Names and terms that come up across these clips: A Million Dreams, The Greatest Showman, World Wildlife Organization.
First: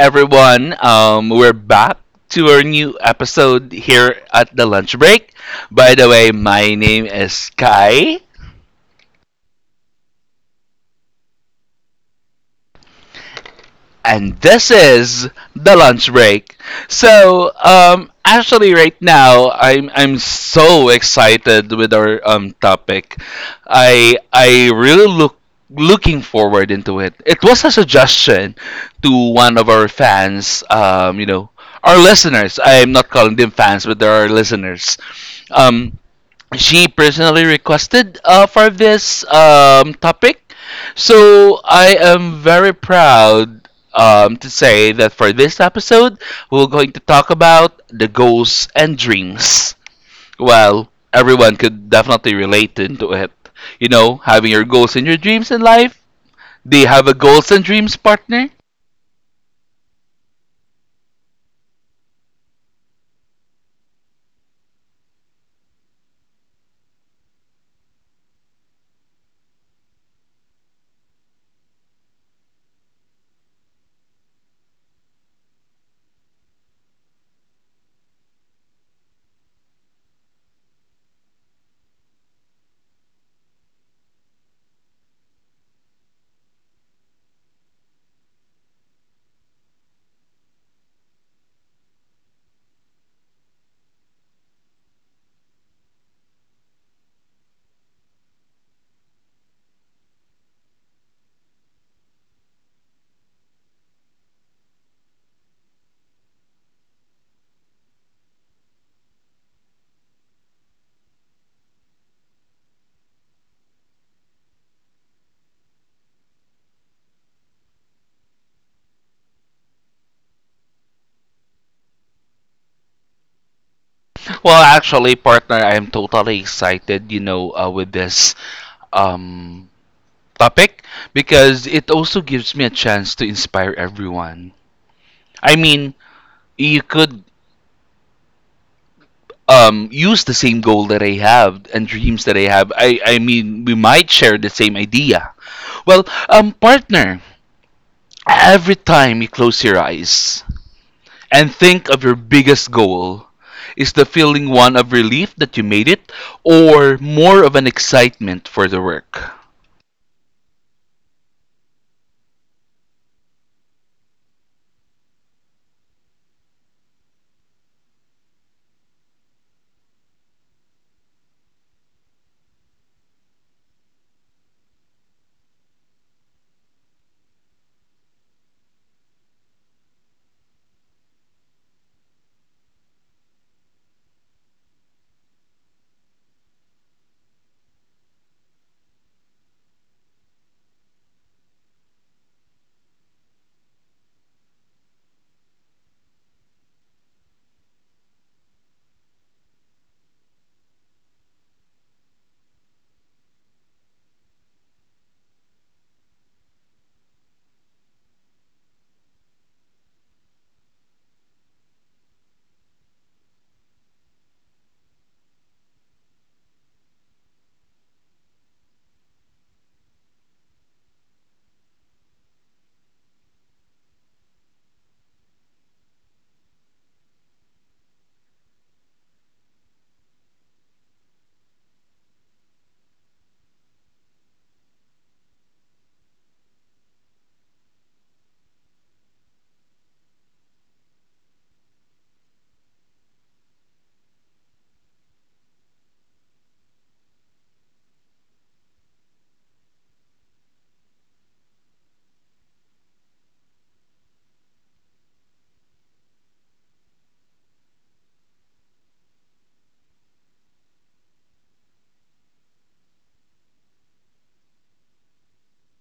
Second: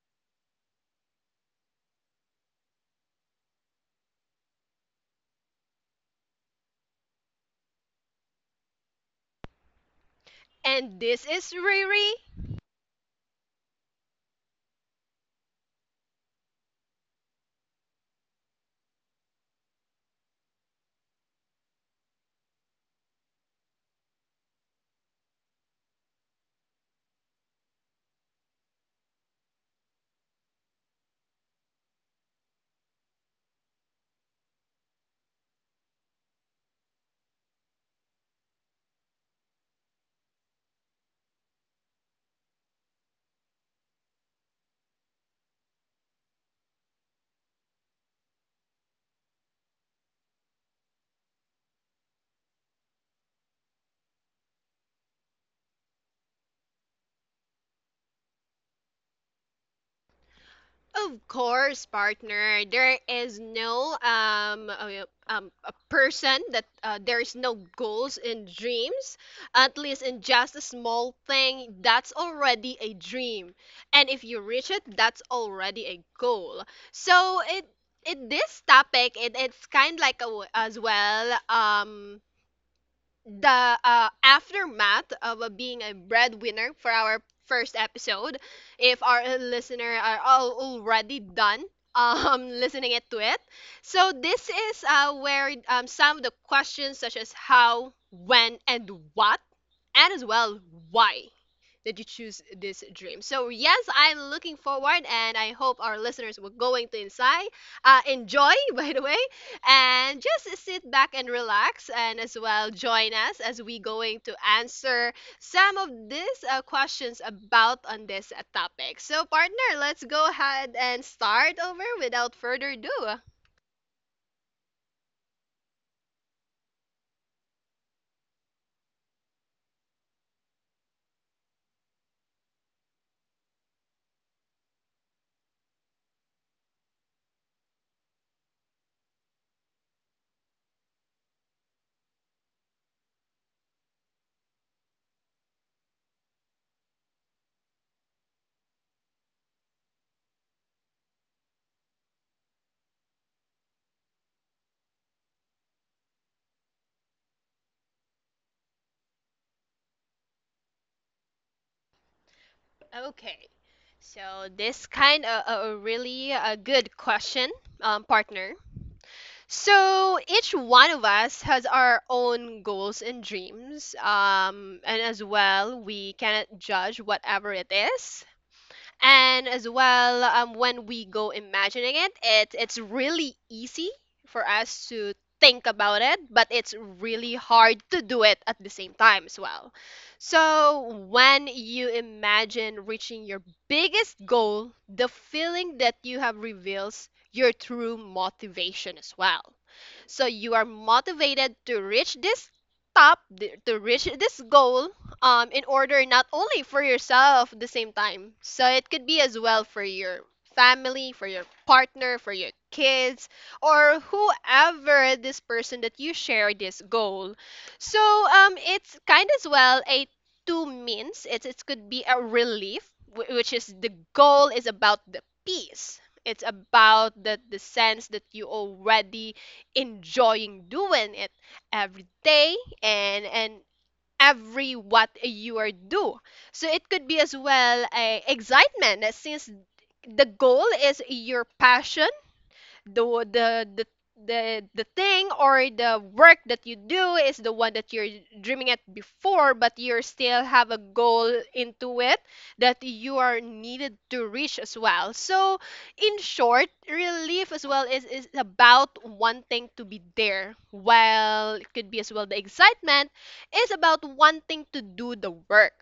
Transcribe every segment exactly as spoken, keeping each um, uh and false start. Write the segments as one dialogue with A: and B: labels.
A: everyone. Um, we're back to our new episode here at the lunch break. By the way, my name is Kai.
B: And this is Riri.
A: And this is the lunch break. So, um, actually, right now I'm I'm so excited with our um topic. I I really look looking forward into it. It was a suggestion to one of our fans. Um, you know, our listeners. I'm not calling them fans, but they are listeners. Um, she personally requested uh, for this um, topic. So I am very proud um, to say that for this episode, we're going to talk about the goals and dreams. Well, everyone could definitely relate into it. You know, having your goals and your dreams in life. Do you have a goals and dreams partner?
B: Of course, partner. There is no um uh, um a person that uh, there is no goals and dreams. At least in just a small thing, that's already a dream. And if you reach it, that's already a goal. So it it this topic it, it's kind like a, w- as well um the uh, aftermath of uh, being a breadwinner for our first episode. If our listener are all already done um listening it to it, so this is uh, where um, some of the questions such as how, when, and what, and as well why did you choose this dream. So yes, I'm looking forward, and I hope our listeners will going to inside uh, enjoy by the way and just sit back and relax and as well join us as we going to answer some of these uh, questions about on this uh, topic. So partner, let's go ahead and start over without further ado.
A: Well, actually, partner, I am totally excited, you know, uh, with this um, topic because it also gives me a chance to inspire everyone. I mean, you could um, use the same goal that I have and dreams that I have. I, I mean, we might share the same idea. Well, um, partner, every time you close your eyes and think of your biggest goal, is the feeling one of relief that you made it or more of an excitement for the work?
B: Okay, so this kind of a really a good question, um, partner. So each one of us has our own goals and dreams. Um, and as well, we cannot judge whatever it is, and as well um, when we go imagining it, it it's really easy for us to think about it, but it's really hard to do it at the same time as well. So when you imagine reaching your biggest goal, the feeling that you have reveals your true motivation as well. So you are motivated to reach this top th- to reach this goal, um, in order not only for yourself at the same time. So it could be as well for your family, for your partner, for your kids, or whoever this person that you share this goal. So um, it's kind as well a two means. It it could be a relief, wh- which is the goal is about the peace. It's about the, the sense that you already enjoying doing it every day, and and every what you are do. So it could be as well a excitement, uh, since the goal is your passion. The the the the the thing or the work that you do is the one that you're dreaming at before, but you still have a goal into it that you are needed to reach as well. So in short, relief as well is is about wanting to be there, while it could be as well the excitement is about wanting to do the work.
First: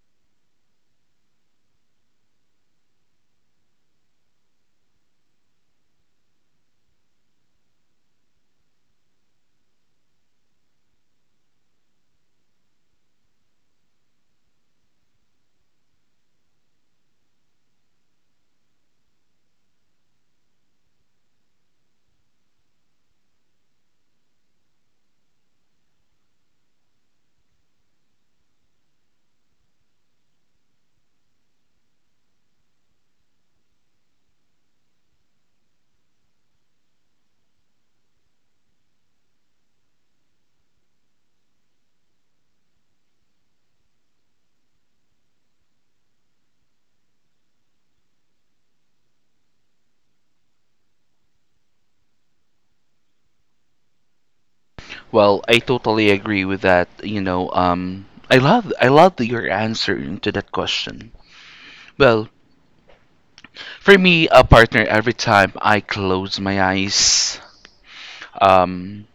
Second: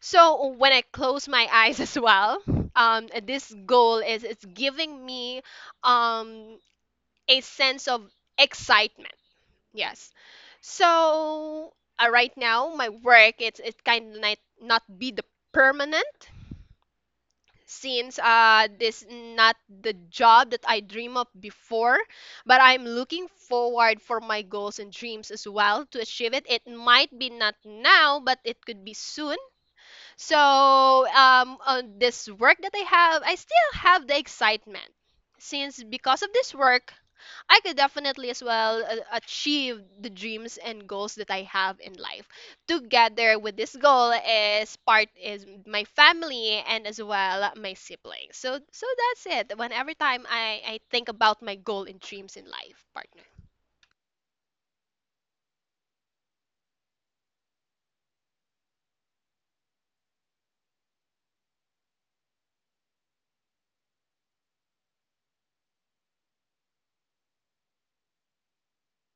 B: So when I close my eyes as well, um, this goal is, it's giving me, um, a sense of excitement. Yes. So uh, right now, my work, it's it kind of might not be the permanent, since uh, this not the job that I dream of before, but I'm looking forward for my goals and dreams as well to achieve it. It might be not now, but it could be soon. So um, on this work that I have, I still have the excitement, since because of this work, I could definitely as well uh, achieve the dreams and goals that I have in life. Together with this goal is part is my family and as well my siblings. So so that's it. When every time I I think about my goal and dreams in life, partner.
A: Well, I totally agree with that. You know, um, I love I love your answer to that question. Well, for me, a partner every time I close my eyes, um,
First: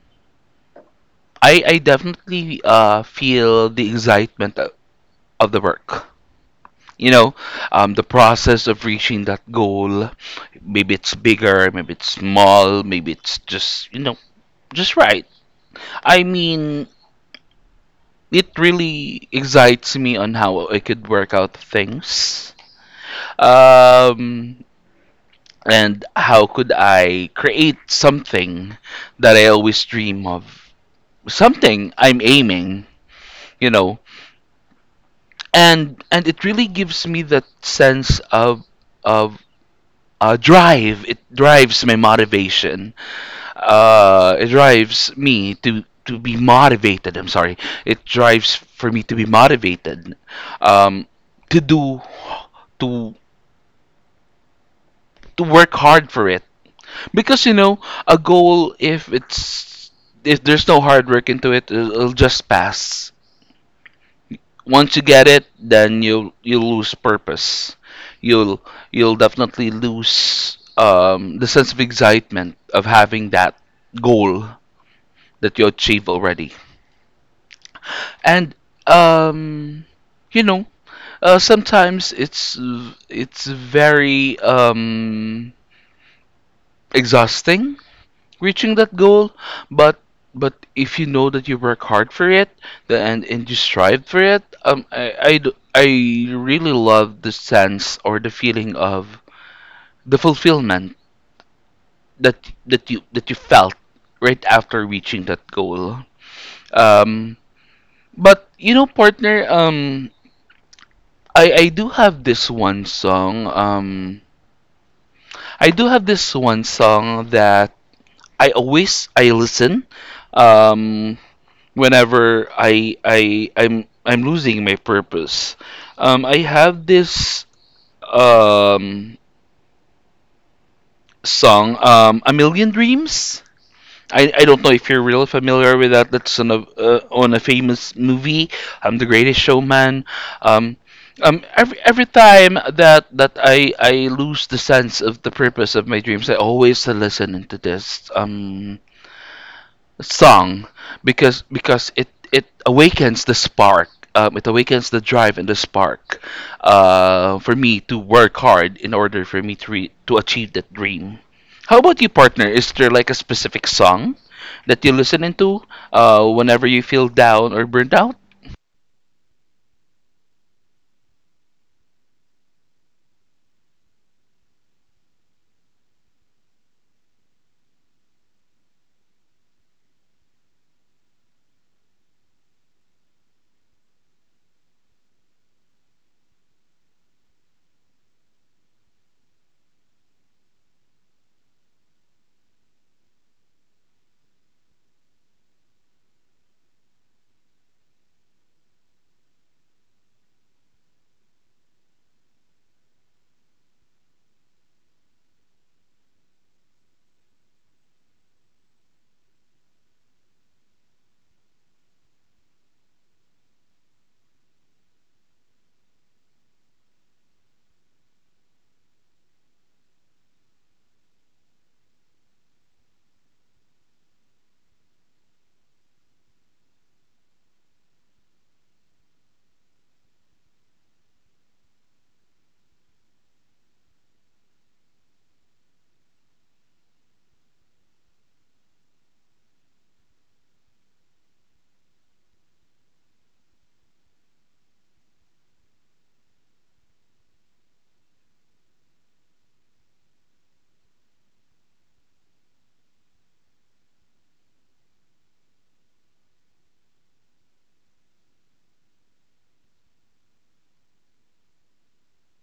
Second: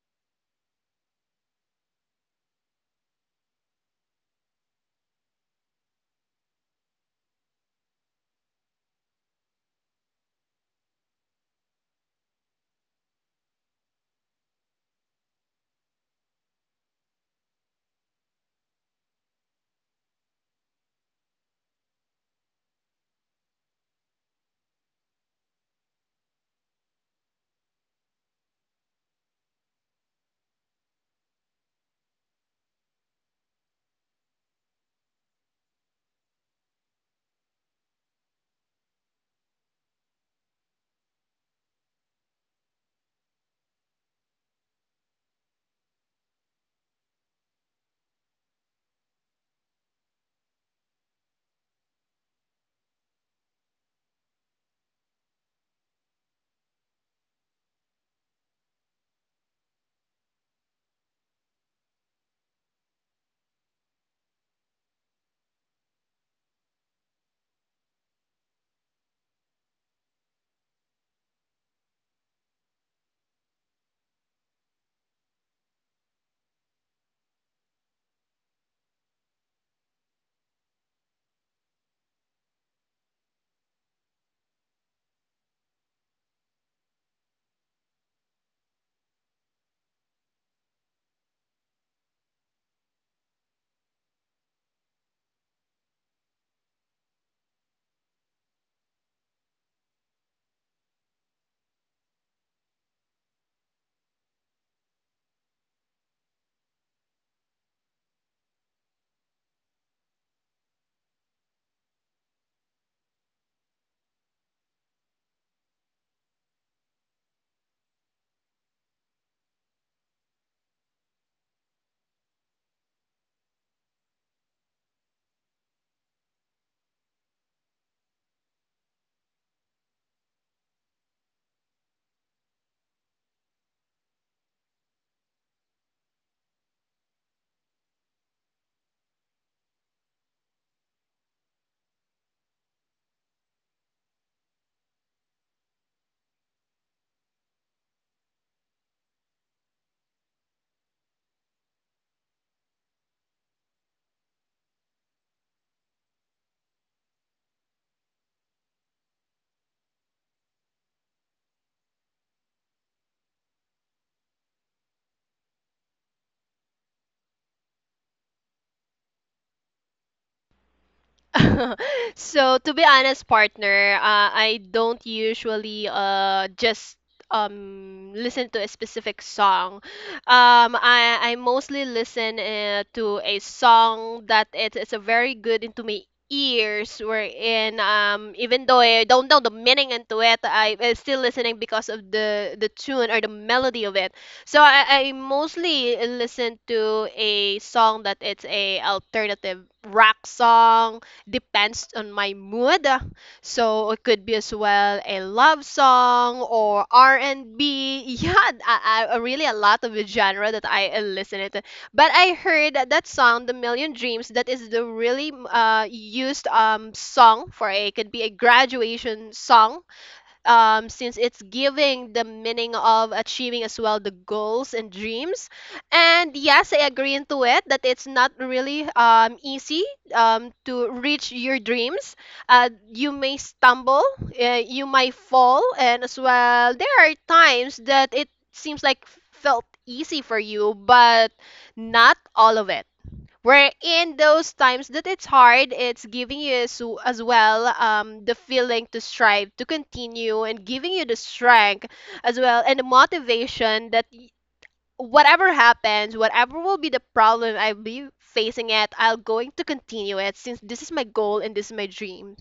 A: I I definitely uh feel the excitement o- of the work. You know, um, the process of reaching that goal. Maybe it's bigger, maybe it's small, maybe it's just, you know, just right. I mean, it really excites me on how I could work out things. Um, and how could I create something that I always dream of? Something I'm aiming, you know. And and it really gives me that sense of of uh, drive. It drives my motivation. Uh, it drives me to to be motivated. I'm sorry. It drives for me to be motivated um, to do to to work hard for it. Because you know, a goal if it's if there's no hard work into it, it'll, it'll just pass. Once you get it, then you'll you'll lose purpose. You'll you'll definitely lose um, the sense of excitement of having that goal that you achieve already. And um, you know, uh, sometimes it's it's very um, exhausting reaching that goal, but but if you know that you work hard for it, the, and and you strive for it. Um I, I d- I really love the sense or the feeling of the fulfillment that that you that you felt right after reaching that goal. Um but You know, partner, um I I do have this one song. um I do have this one song that I always I listen um whenever I I I'm I'm losing my purpose. Um, I have this um, song, um, "A Million Dreams." I, I don't know if you're real familiar with that. That's on a uh, on a famous movie. I'm the Greatest Showman. Um, um, every every time that that I I lose the sense of the purpose of my dreams, I always listen into this Um, song, because because it it awakens the spark. um, it awakens the drive and the spark uh, for me to work hard in order for me to re- to achieve that dream. How about you, partner? Is there like a specific song that you listen into uh, whenever you feel down or burnt out?
B: So to be honest partner, uh, I don't usually uh, just um listen to a specific song. Um, i i mostly listen uh, to a song that it, it's a very good into my ears, wherein um, even though I don't know the meaning into it, I am still listening because of the the tune or the melody of it. So i i mostly listen to a song that it's a alternative rock song, depends on my mood. So it could be as well a love song or R and B. Yeah, I, I, really a lot of the genre that I uh, listen it. But I heard that, that song, The Million Dreams, that is the really uh, used um, song for a, it could be a graduation song, um, since it's giving the meaning of achieving as well the goals and dreams. And yes, I agree into it that it's not really um, easy um, to reach your dreams. Uh, you may stumble, uh, you might fall, and as well, there are times that it seems like felt easy for you, but not all of it, where in those times that it's hard, it's giving you as, as well um, the feeling to strive to continue and giving you the strength as well and the motivation that y- whatever happens, whatever will be the problem I'll be facing it, I'll going to continue it, since this is my goal and this is my dream.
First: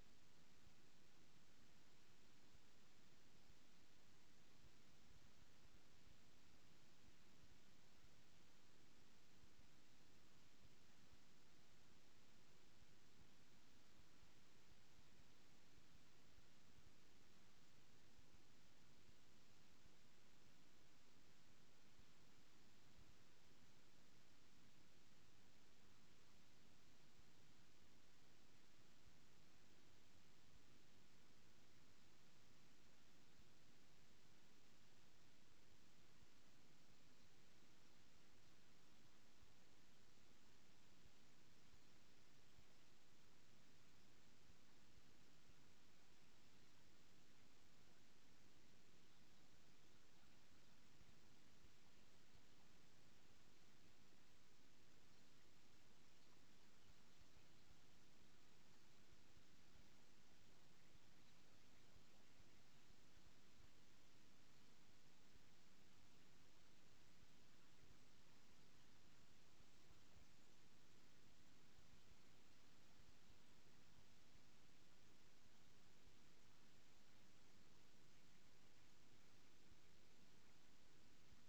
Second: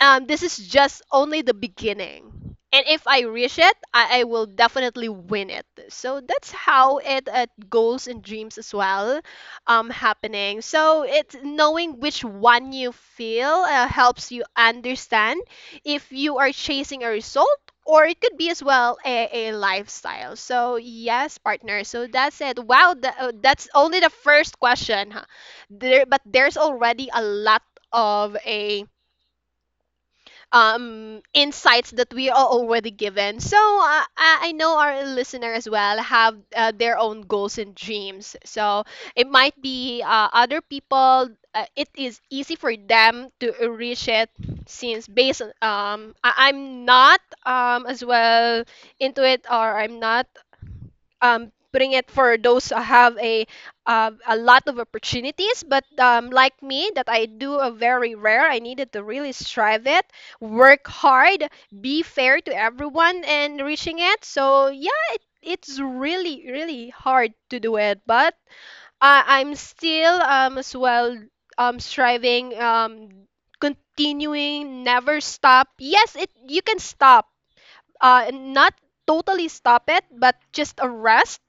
B: Um, this is just only the beginning. And if I reach it, I, I will definitely win it. So that's how it uh, goals and dreams as well um, happening. So it's knowing which one you feel uh, helps you understand if you are chasing a result, or it could be as well a, a lifestyle. So yes, partner. So that's it. Wow, tha- uh, that's only the first question. Huh? There, but there's already a lot of a um, insights that we are already given. So uh, I I know our listener as well have uh, their own goals and dreams. So it might be uh, other people. Uh, it is easy for them to reach it, since based on um, I- I'm not um as well into it, or I'm not um, putting it for those who have a uh, a lot of opportunities, but um, like me that I do a very rare, I needed to really strive it, work hard, be fair to everyone and reaching it. So yeah, it's really really hard to do it, but uh, I'm still um, as well um, striving um, continuing, never stop. Yes it, you can stop, uh, not totally stop it, but just a rest,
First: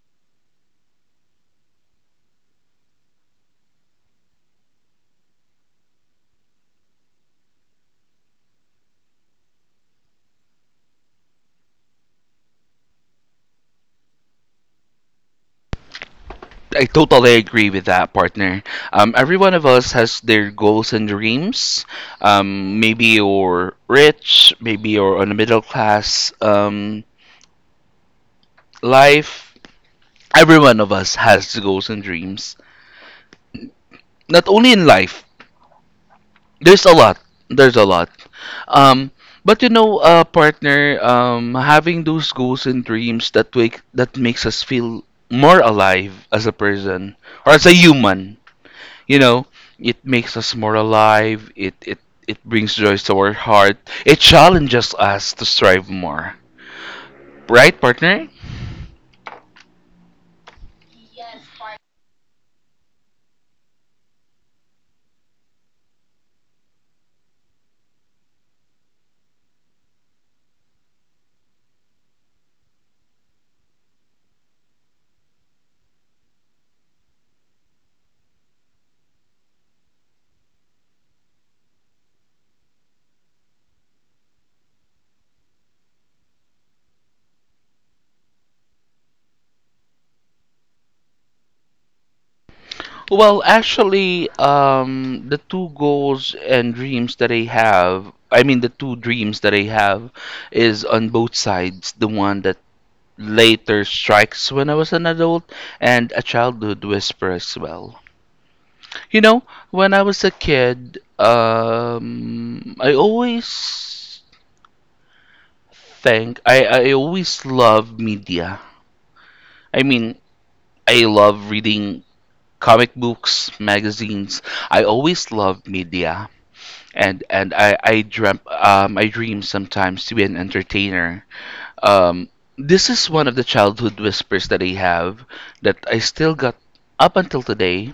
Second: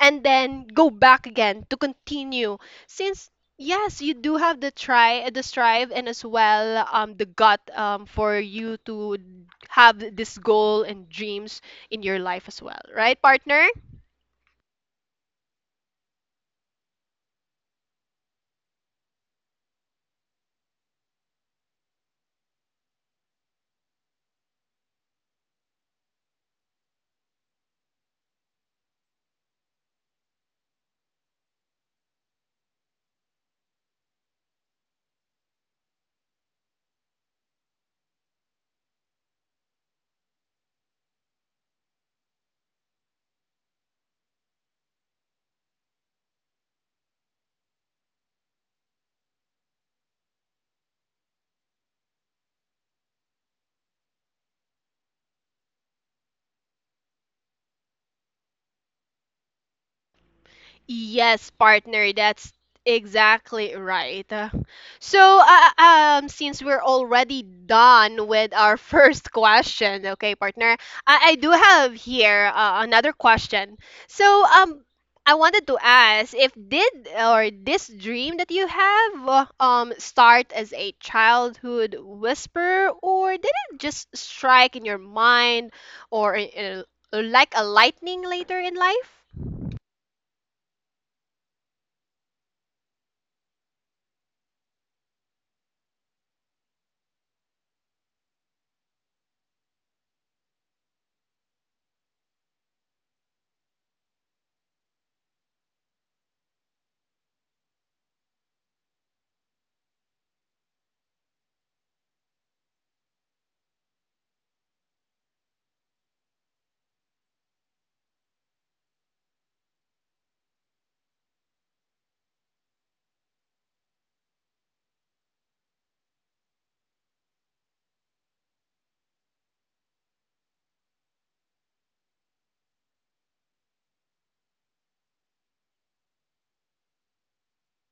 B: and then go back again to continue, since yes you do have the try, the strive, and as well um, the gut um, for you to have this goal and dreams in your life as well, right partner?
A: I totally agree with that, partner. Um, every one of us has their goals and dreams. Um, maybe you're rich, maybe you're on a middle class um, life, every one of us has goals and dreams not only in life. there's a lot there's a lot um but you know uh partner, um having those goals and dreams that wake that makes us feel more alive as a person or as a human, you know. It makes us more alive. It it it brings joy to our heart. It challenges us to strive more, right, partner?
B: Yes, partner, that's exactly right. So, uh, um, since we're already done with our first question, okay, partner, I, I do have here uh, another question. So, um, I wanted to ask if did or this dream that you have uh, um, start as a childhood whisper, or did it just strike in your mind, or in, in, like a lightning later in life?
A: Well, actually, um, the two goals and dreams that I have, I mean, the two dreams that I have is on both sides. The one that later strikes when I was an adult, and a childhood whisper as well. You know, when I was a kid, um, I always think, I, I always loved media. I mean, I love reading comic books, magazines. I always loved media. and and I I dream, um I dream sometimes to be an entertainer. Um, this is one of the childhood whispers that I have that I still got up until today.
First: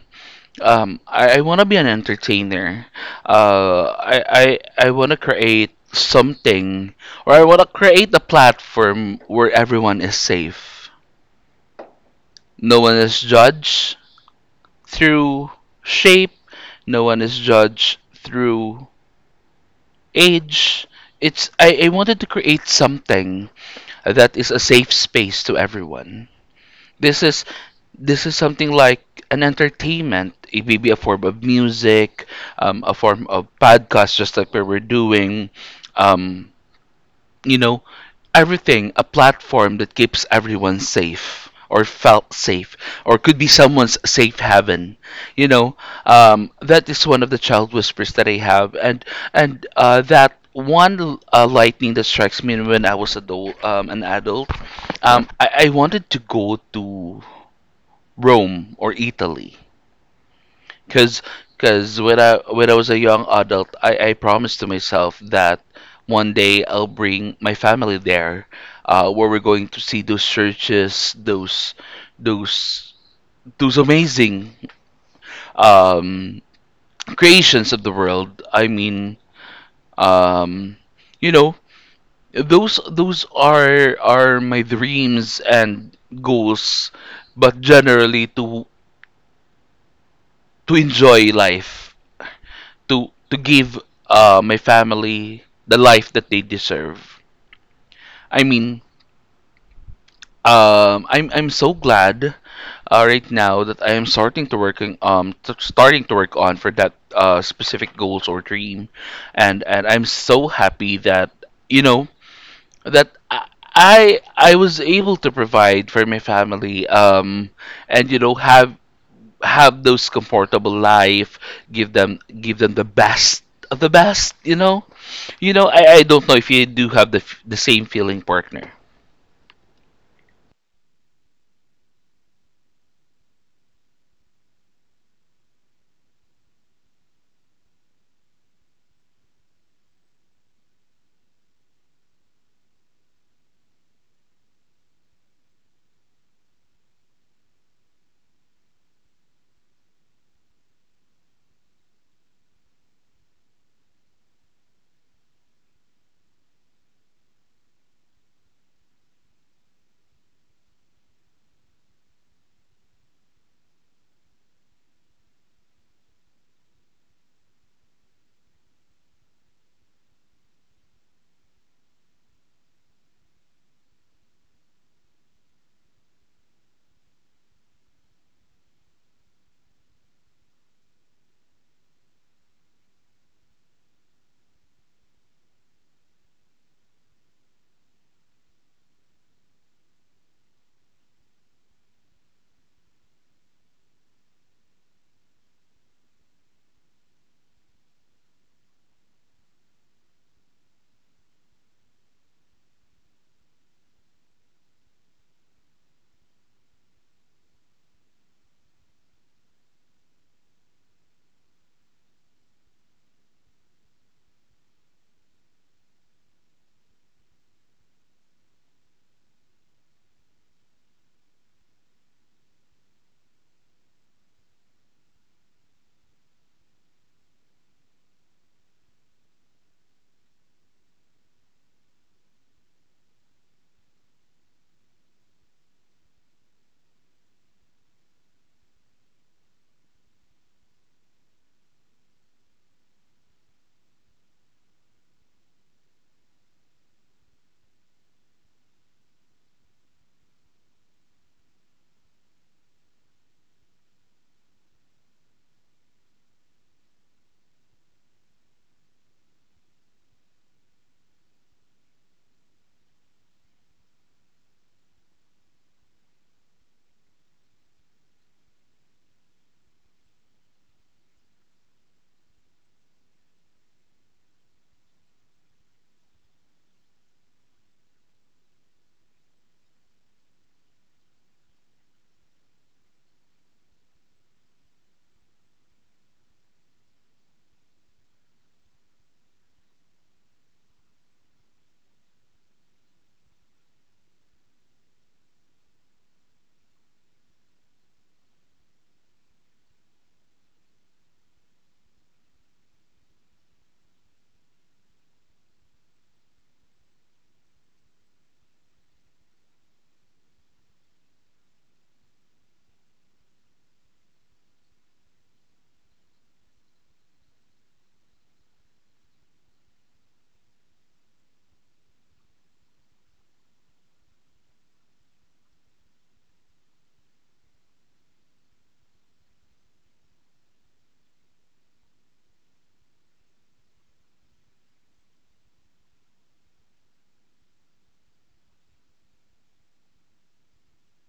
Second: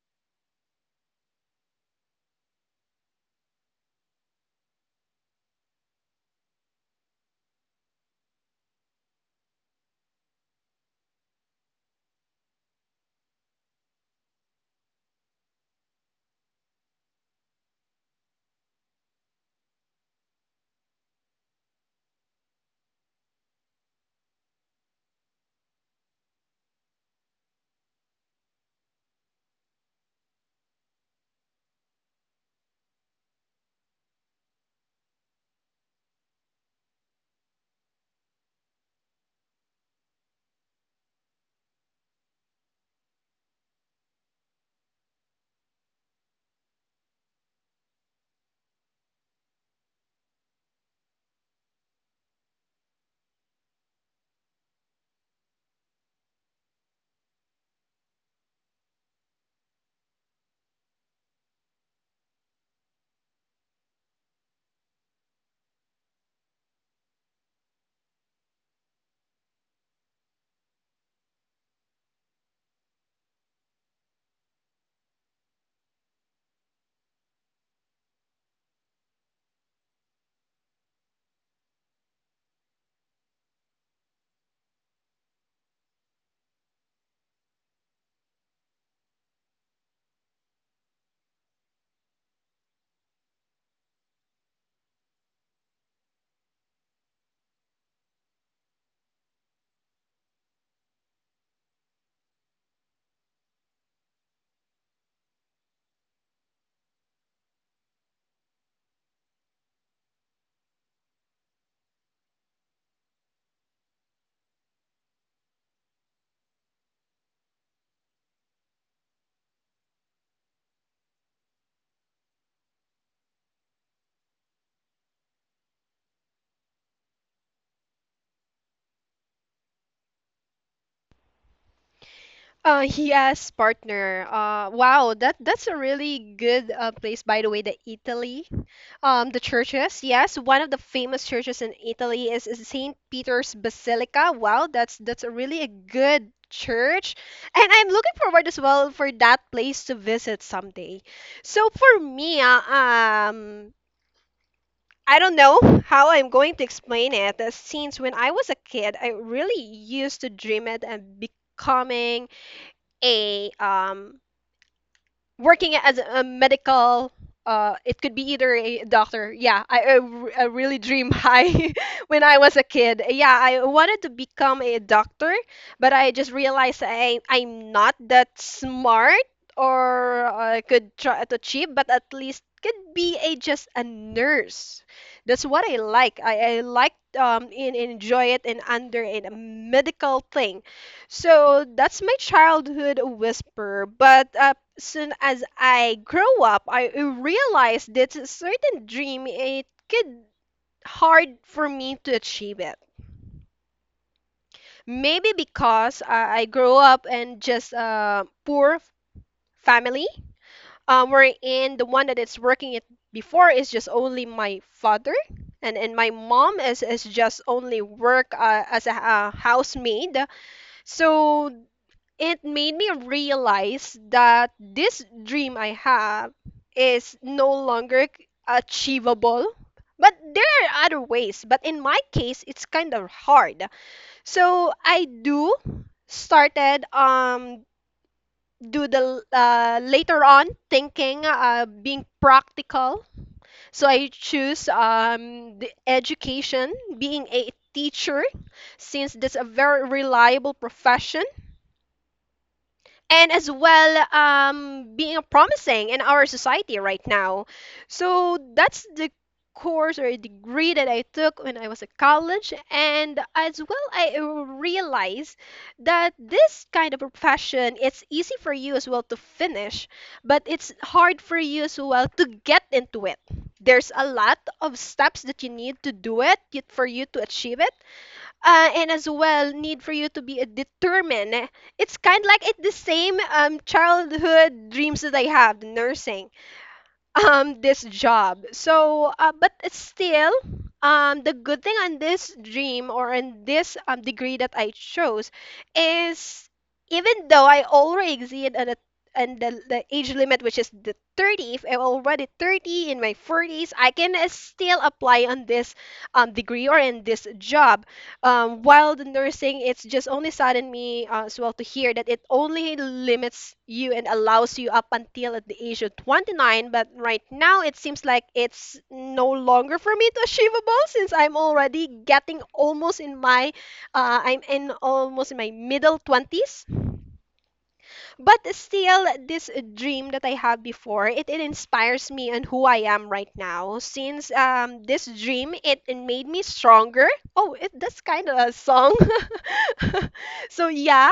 A: Um, I, I want to be an entertainer. Uh, I I I want to create something, or I want to create a platform where everyone is safe. No one is judged through shape. No one is judged through age. it's I, I wanted to create something that is a safe space to everyone. This is this is something like an entertainment. It may be a form of music, um, a form of podcast, just like we were doing. Um, you know, everything, a platform that keeps everyone safe or felt safe or could be someone's safe haven, you know. Um, that is one of the child whispers that I have. And and uh, That one uh, lightning that strikes me when I was adult, um, an adult, um, I, I wanted to go to Rome or Italy. Cause, cause when I when I was a young adult, I I promised to myself that one day I'll bring my family there, uh, where we're going to see those churches, those those those amazing um creations of the world. I mean, um, you know, those those are are my dreams and goals, but generally to to enjoy life, to to give uh, my family the life that they deserve. I mean, um, I'm I'm so glad uh, right now that I am starting to working um t- starting to work on for that uh, specific goals or dream, and and I'm so happy that you know that. I, I I was able to provide for my family, um, and you know have have those comfortable life, give them give them the best of the best, you know. You know, I, I don't know if you do have the f- the same feeling, partner.
B: Uh, yes, partner. Uh, wow, that that's a really good uh, place, by the way, the Italy. Um, the churches, yes, one of the famous churches in Italy is, is Saint Peter's Basilica. Wow, that's that's a really a good church, and I'm looking forward as well for that place to visit someday. So for me, uh, um. I don't know how I'm going to explain it. Uh, since when I was a kid, I really used to dream it and becoming a um, working as a medical, uh, it could be either a doctor. Yeah, i, I r- I really dream high when I was a kid. Yeah, I wanted to become a doctor, but I just realized, I, I'm not that smart, or I could try to achieve, but at least could be a just a nurse. That's what I like, i, I like um, and enjoy it, and under in a medical thing. So that's my childhood whisper. But uh, soon as I grow up, I realized that a certain dream it could hard for me to achieve it. Maybe because uh, I grew up in just a poor family, um, wherein the one that is working it before is just only my father. And, and my mom is, is just only work uh, as a, a housemaid. So it made me realize that this dream I have is no longer c- achievable. But there are other ways, but in my case it's kind of hard. So I do started um, do the uh, later on thinking uh, being practical. So I choose um, the education, being a teacher, since that's a very reliable profession, and as well um, being promising in our society right now. So that's the course or degree that I took when I was at college, and as well I uh, realized that this kind of a profession it's easy for you as well to finish, but it's hard for you as well to get into it. There's a lot of steps that you need to do it y- for you to achieve it, uh, and as well need for you to be a determined. It's kind of like it's the same um, childhood dreams that I have, nursing, um, this job. So, uh, but still, um, the good thing on this dream or in this um, degree that I chose is even though I already exceed on a and the, the age limit, which is the thirty, if I'm already thirty, in my forties I can uh, still apply on this um, degree or in this job. Um, while the nursing, it's just only saddened me uh, as well to hear that it only limits you and allows you up until at the age of twenty-nine. But right now, it seems like it's no longer for me to achievable, since I'm already getting almost in my, uh, I'm in almost in my middle twenties. But still, this dream that I have before, it, it inspires me and who I am right now. Since um, this dream, it, it made me stronger. Oh, it, that's kind of a song. so yeah,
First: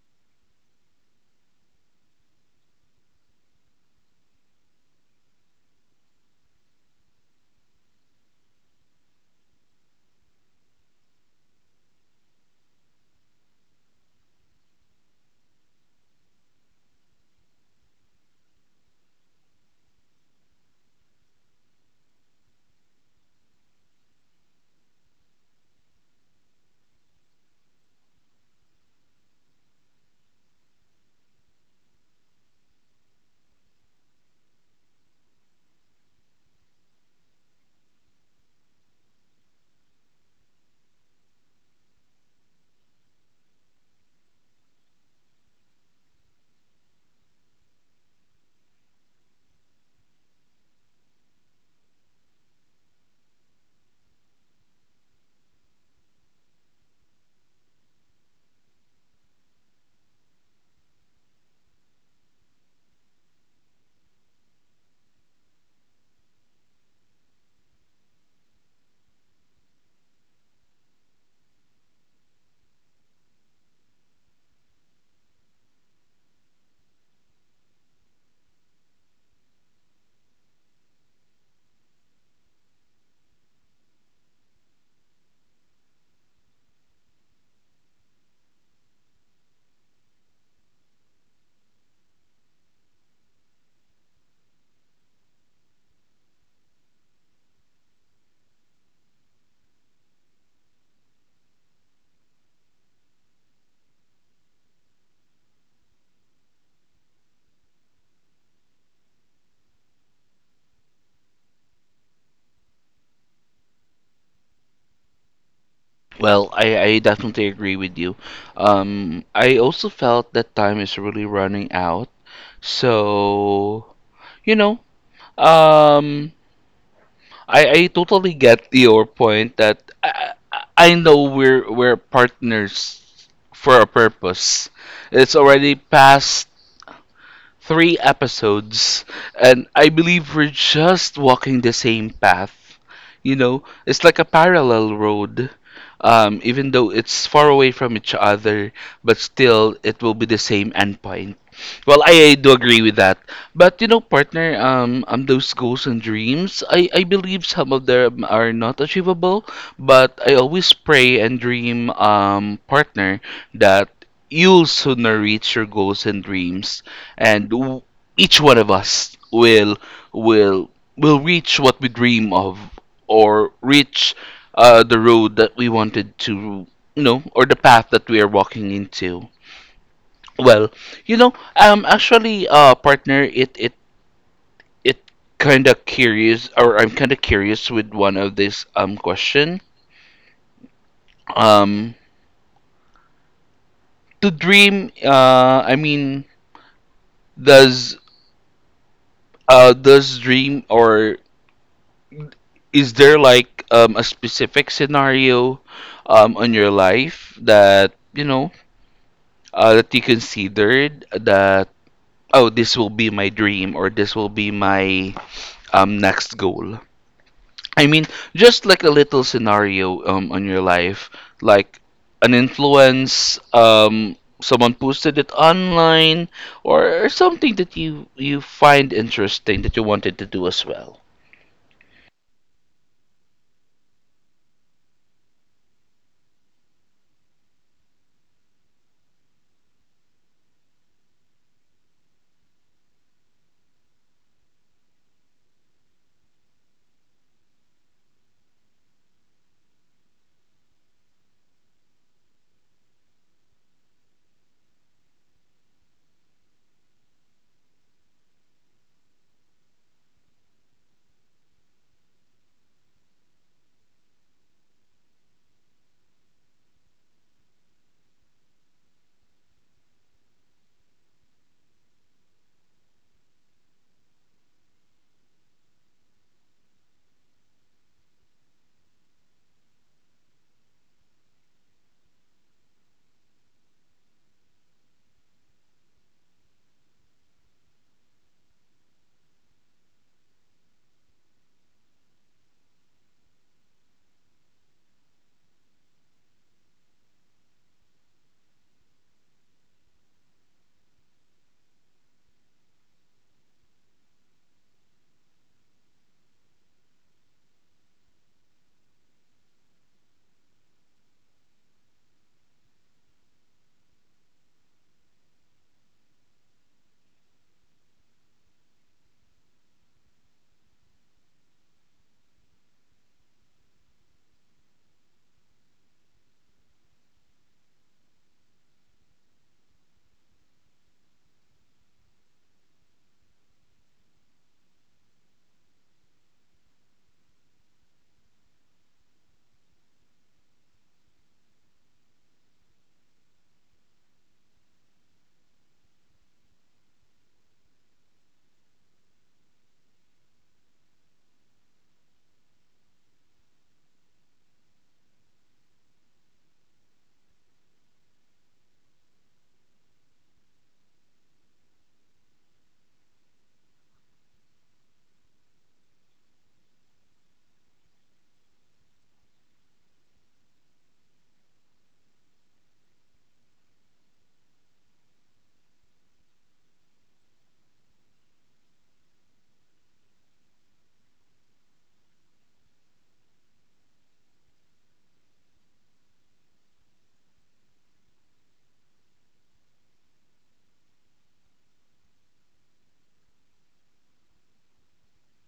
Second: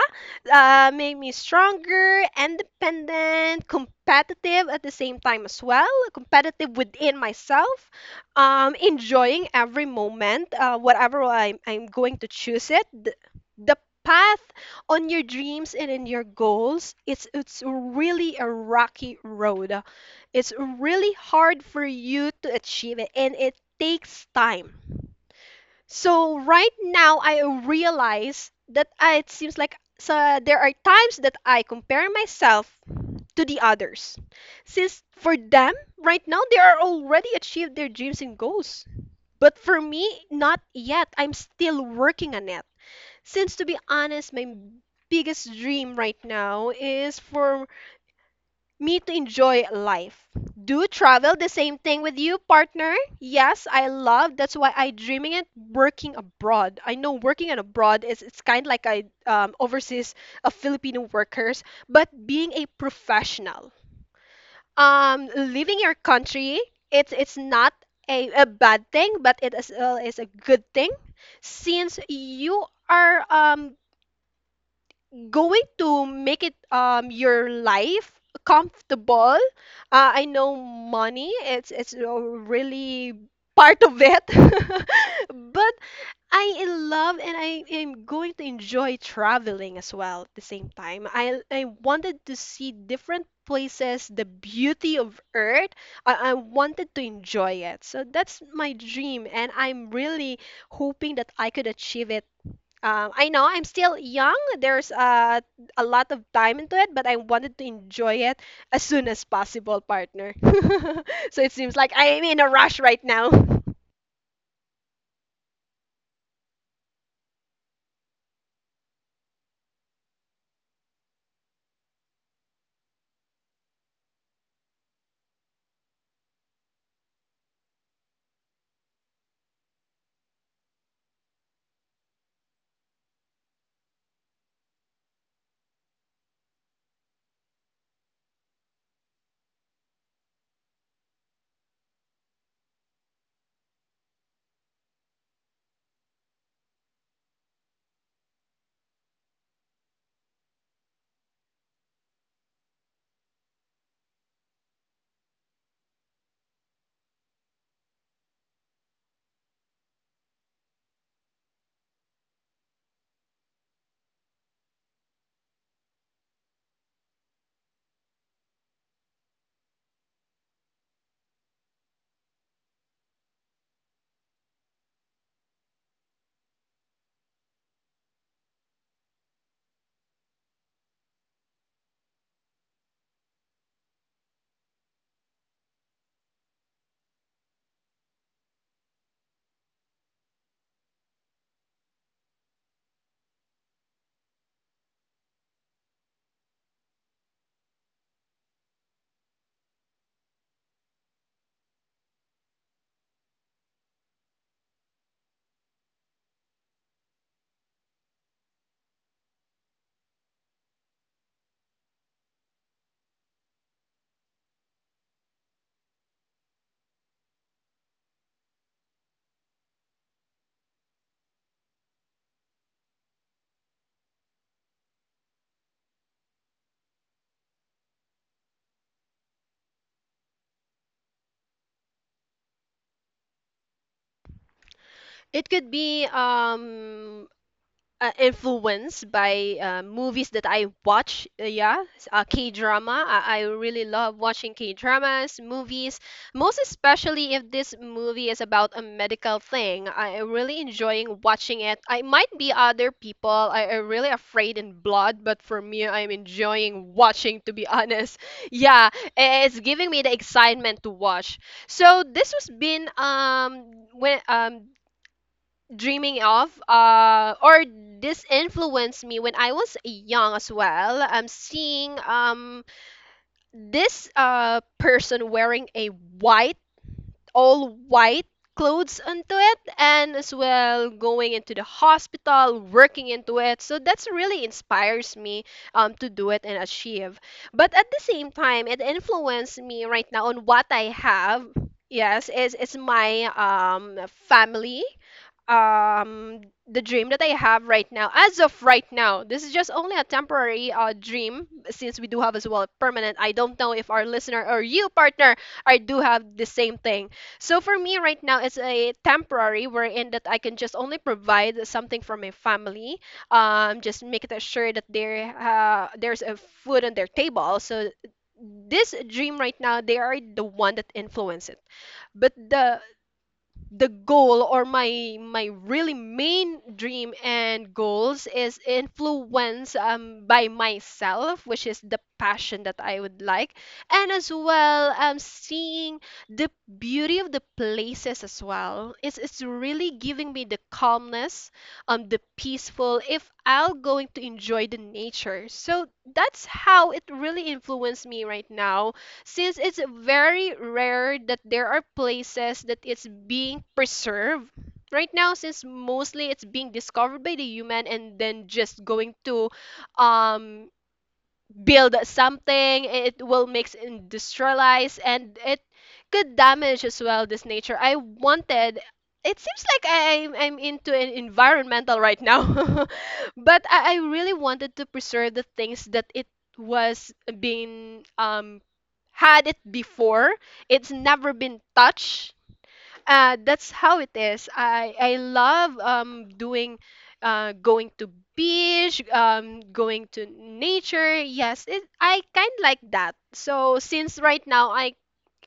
B: uh, Made me stronger, independent, competitive at the same time as well. Competitive within myself, um, enjoying every moment, uh, whatever I'm, I'm going to choose it. The, the path on your dreams and in your goals, it's it's really a rocky road. It's really hard for you to achieve it, and it takes time. So right now I realize that I- it seems like so there are times that I compare myself to the others. Since for them right now they are already achieved their dreams and goals. But for me, not yet. I'm still working on it. Since, to be honest, my biggest dream right now is for me to enjoy life. Do travel, the same thing with you, partner. Yes, I love. That's why I dreaming it working abroad. I know working and abroad is it's kind of like I um, overseas of Filipino workers, but being a professional, um, leaving your country, it's it's not a, a bad thing, but it as well is a good thing, since you are um going to make it um your life comfortable. Uh, I know money it's it's a really part of it, but I love and I am going to enjoy traveling as well at the same time. I I wanted to see different places, the beauty of Earth. I, I wanted to enjoy it. So that's my dream, and I'm really hoping that I could achieve it. um, I know I'm still young. There's uh, a lot of time into it, but I wanted to enjoy it as soon as possible, partner. so it seems like I'm in a rush right now.
A: Well, I, I definitely agree with you. Um, I also felt that time is really running out. So, you know, um, I, I totally get your point that I, I I know we're we're partners for a purpose. It's already past three episodes, and I believe we're just walking the same path. You know, it's like a parallel road. Um, even though it's far away from each other, but still it will be the same endpoint. Well, I, I do agree with that. But you know, partner, um, um, those goals and dreams, I, I believe some of them are not achievable, but I always pray and dream, um, partner, that you'll sooner reach your goals and dreams and w- each one of us will will will reach what we dream of or reach uh, the road that we wanted to, you know, or the path that we are walking into. Well, you know, um actually uh partner, it it it kind of curious, or I'm kind of curious with one of this um question. Um to dream uh I mean does uh does dream or Is there like um, a specific scenario um, on your life that you know, uh, that you considered that, oh, this will be my dream or this will be my um, next goal? I mean, just like a little scenario um, on your life, like an influence, um, someone posted it online, or something that you you find interesting that you wanted to do as well.
B: It could be um, uh, influenced by uh, movies that I watch. Uh, yeah, s- uh, K drama. I, I really love watching K dramas, movies, most especially if this movie is about a medical thing. I am really enjoying watching it. I might be other people. I am really afraid in blood, but for me, I'm enjoying watching. To be honest, yeah, i- it's giving me the excitement to watch. So this was been um when um dreaming of uh or this influenced me when I was young as well. I'm seeing um this uh person wearing a white all white clothes onto it and as well going into the hospital working into it, so that's really inspires me um to do it and achieve. But at the same time it influenced me right now on what I have. Yes, is it's my um family. Um the dream that I have right now, as of right now, this is just only a temporary uh, dream since we do have as well permanent. I don't know if our listener or you partner I do have the same thing. So for me right now, it's a temporary wherein that I can just only provide something for my family. Um, just make it sure that there uh, there's a food on their table. So this dream right now, they are the one that influence it. But the the goal or my my really main dream and goals is influenced um by myself, which is the passion that I would like. And as well um seeing the beauty of the places as well, it's it's really giving me the calmness, um the peaceful if I'm going to enjoy the nature. So that's how it really influenced me right now, since it's very rare that there are places that it's being preserved right now, since mostly it's being discovered by the human and then just going to um build something. It will mix industrialize, and it could damage as well this nature. I wanted it seems like I'm, I'm into an environmental right now. But I, I really wanted to preserve the things that it was being um had it before. It's never been touched. Uh, that's how it is. I I love um doing uh going to beach, um going to nature. Yes, it, I kind of like that. So since right now I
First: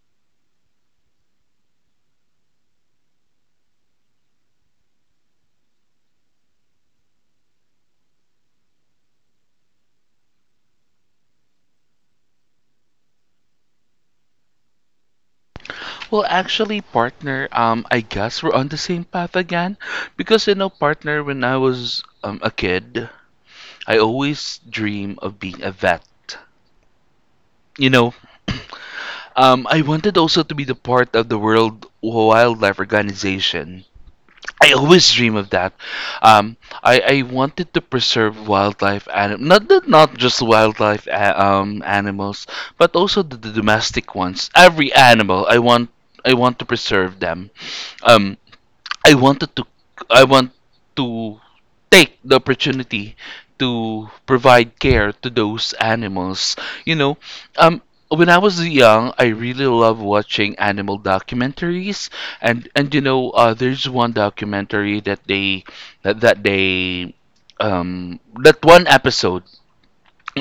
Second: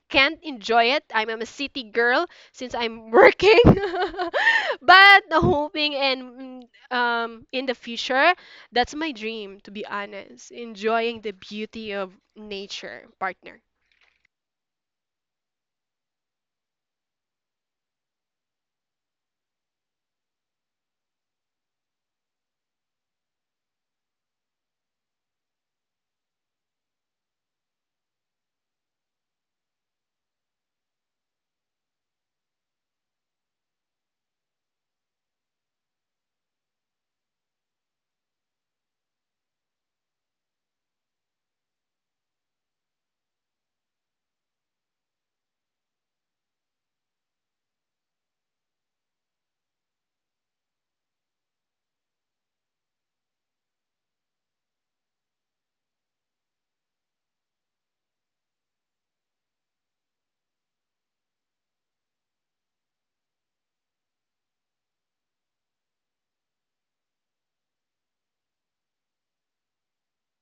B: can't enjoy it. I'm, I'm a city girl since I'm working. but hoping and mm, um in the future, that's my dream, to be honest, enjoying the beauty of nature, partner.
A: Well, actually, partner, um, I guess we're on the same path again. Because, you know, partner, when I was um, a kid, I always dream of being a vet. You know, um, I wanted also to be the part of the World Wildlife Organization. I always dream of that. Um, I, I wanted to preserve wildlife anim not not not just wildlife a- um, animals, but also the, the domestic ones. Every animal, I want I want to preserve them. Um, I wanted to I want to take the opportunity to provide care to those animals. You know, um when I was young, I really loved watching animal documentaries. And and you know, uh, there's one documentary that they that, that they um that one episode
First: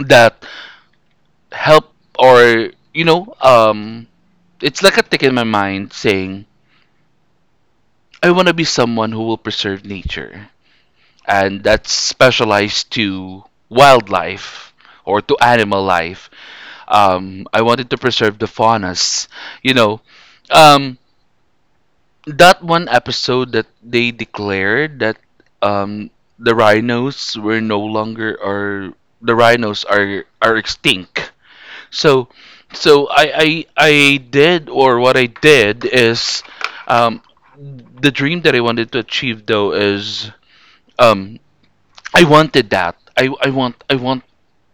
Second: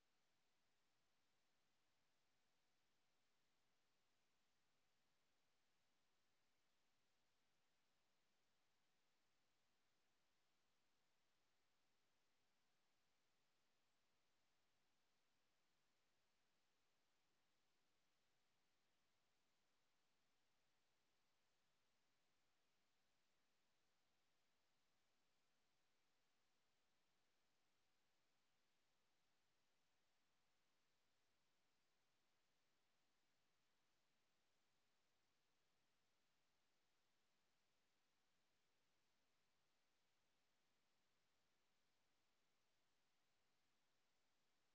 A: that helped, or you know, um it's like a tick in my mind saying I want to be someone who will preserve nature, and that's specialized to wildlife or to animal life. Um, I wanted to preserve the faunas. You know, um, that one episode that they declared that um, the rhinos were no longer or the rhinos are are extinct. So, so I I, I did, or what I did is um, the dream that I wanted to achieve though is, um, I wanted that. I, I want I want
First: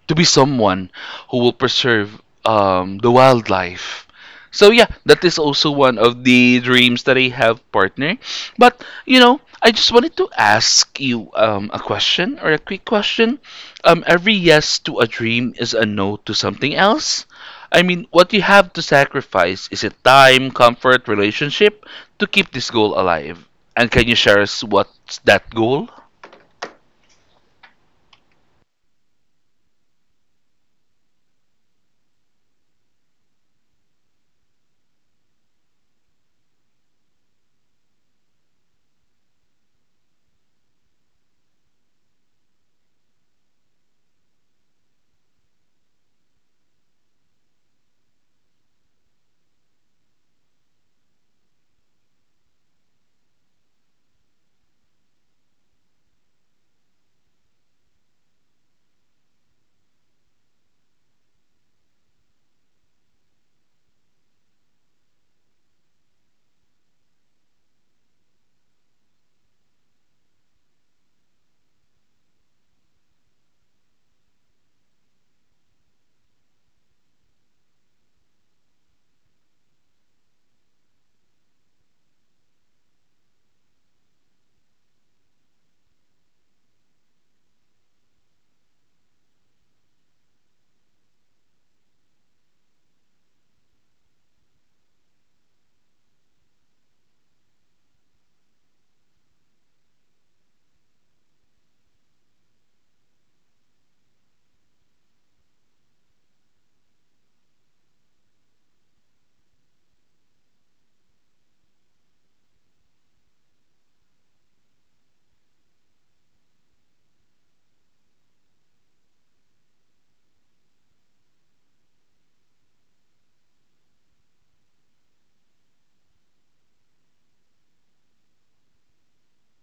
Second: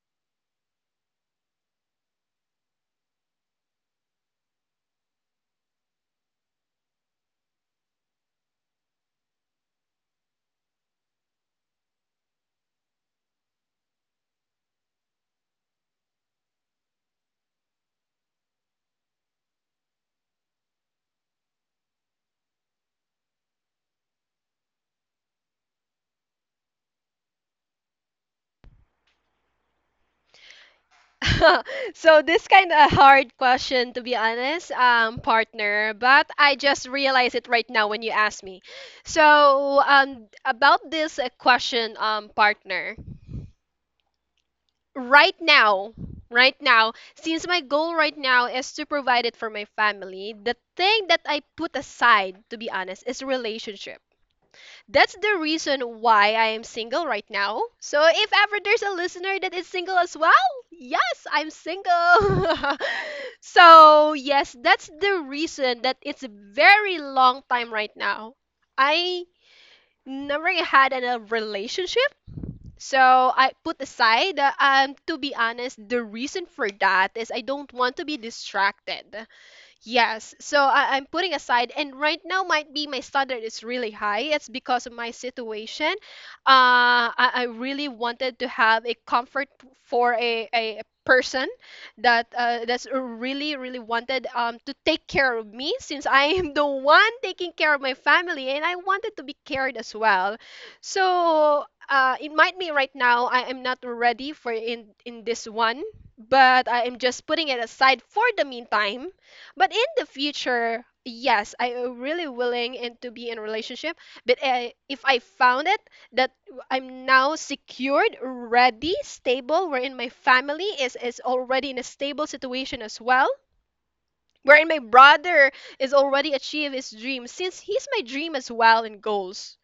A: to be someone who will preserve um, the wildlife. So yeah, that is also one of the dreams that I have, partner. But you know, I just wanted to ask you um, a question, or a quick question. Um, every yes to a dream is a no to something else. I mean, what you have to sacrifice, is it time, comfort, relationship to keep this goal alive? And can you share us what's that goal?
B: so this kind of hard question, to be honest, um partner, but I just realized it right now when you asked me. So um about this uh, question, um partner, right now. Right now, since my goal right now is to provide it for my family, the thing that I put aside, to be honest, is relationship. That's the reason why I am single right now. So if ever there's a listener that is single as well, yes, I'm single. so yes, that's the reason that it's a very long time right now. I never had an- a relationship. So I put aside, uh, um, to be honest, the reason for that is I don't want to be distracted. Yes, so I, I'm putting aside, and right now might be my standard is really high. It's because of my situation. Uh, I, I really wanted to have a comfort for a, a person that uh, that's really really wanted um, to take care of me, since I am the one taking care of my family, and I wanted to be cared as well. So uh, it might be right now I am not ready for in in this one, but I am just putting it aside for the meantime. But in the future, yes, I am really willing and to be in a relationship. But uh, if I found it that I'm now secured, ready, stable, wherein my family is is already in a stable situation as well, wherein my brother is already achieved his dream, since he's my dream as well in goals.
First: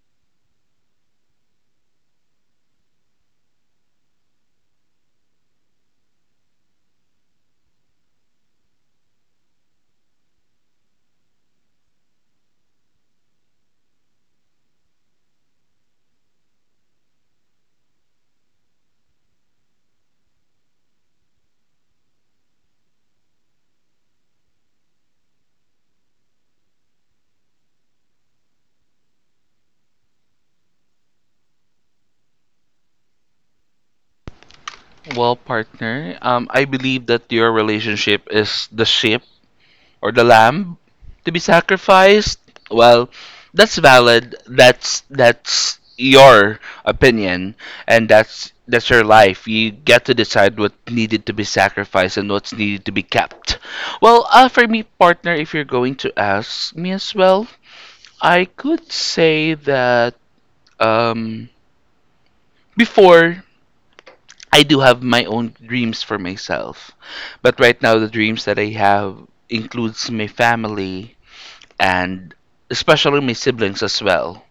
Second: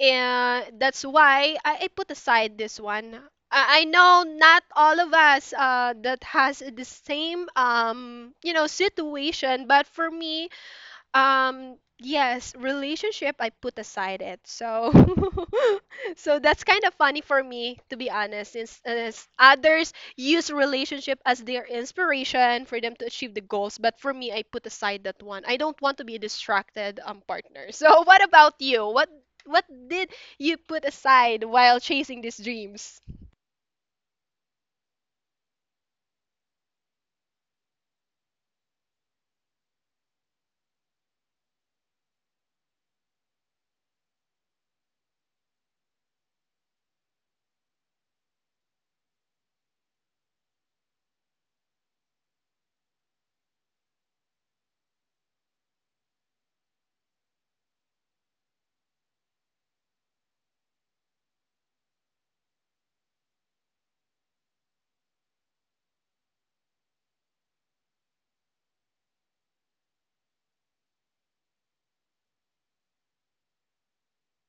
B: And that's why I, I put aside this one. I, I know not all of us uh, that has the same um you know situation, but for me, um, yes, relationship, I put aside it. So, so that's kind of funny for me, to be honest, since as others use relationship as their inspiration for them to achieve the goals. But for me, I put aside that one. I don't want to be a distracted um partner. So, what about you? What what did you put aside while chasing these dreams?
A: Well, partner, um, I believe that your relationship is the sheep, or the lamb to be sacrificed. Well, that's valid. That's that's your opinion, and that's that's your life. You get to decide what needed to be sacrificed and what's needed to be kept. Well, uh, for me, partner, if you're going to ask me as well, I could say that um, before, I do have my own dreams for myself. But right now, the dreams that I have includes my family, and especially my siblings as well.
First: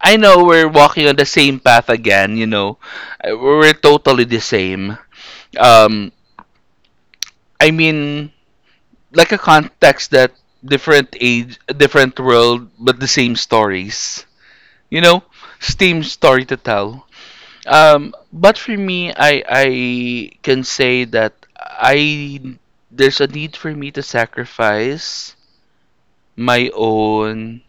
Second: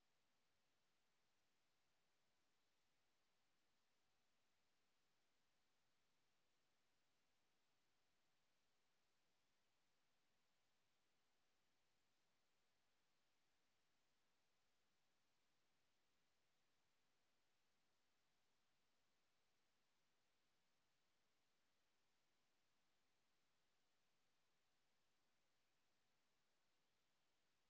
A: I know we're walking on the same path again, you know. Uh, We're totally the same. Um, I mean, like a context that different age, different world, but the same stories. You know, same story to tell. Um, but for me, I I can say that I there's a need for me to sacrifice my own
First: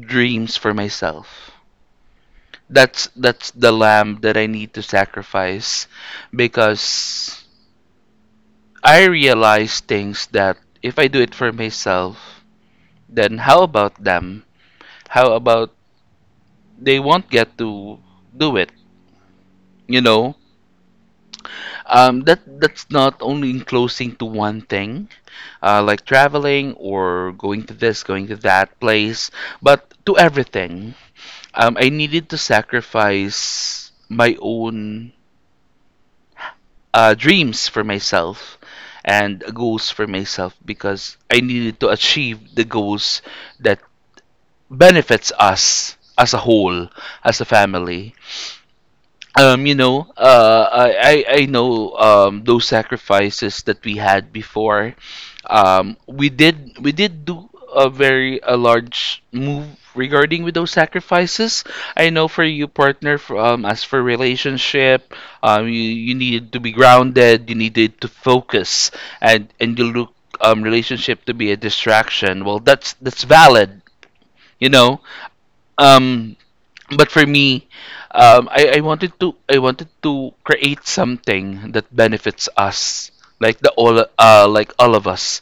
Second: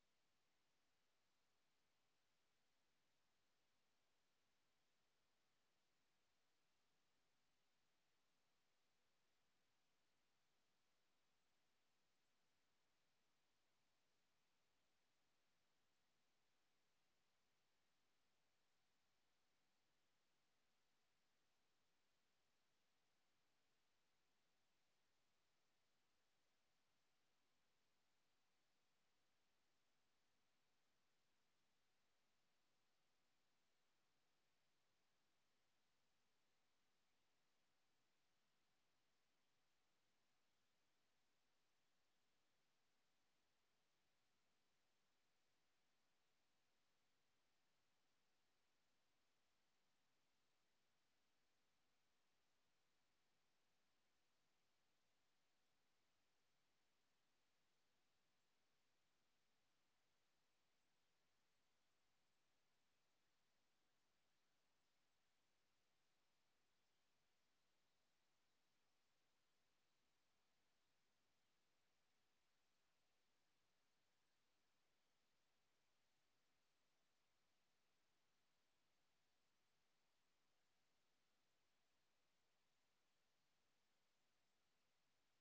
A: dreams for myself. That's that's the lamb that I need to sacrifice, because I realize things that if I do it for myself, then how about them? How about they won't get to do it? You know, um, that that's not only enclosing to one thing, uh, like traveling or going to this, going to that place, but to everything. Um, I needed to sacrifice my own uh, dreams for myself and goals for myself, because I needed to achieve the goals that benefits us as a whole, as a family. Um, you know, uh, I, I I know um, those sacrifices that we had before. Um, we did we did do a very a large move regarding with those sacrifices. I know for you, partner, for, um, as for relationship, um, you you needed to be grounded. You needed to focus, and and you look um, relationship to be a distraction. Well, that's that's valid. You know, um, but for me, um, I, I wanted to I wanted to create something that benefits us, like the all uh, like all of us,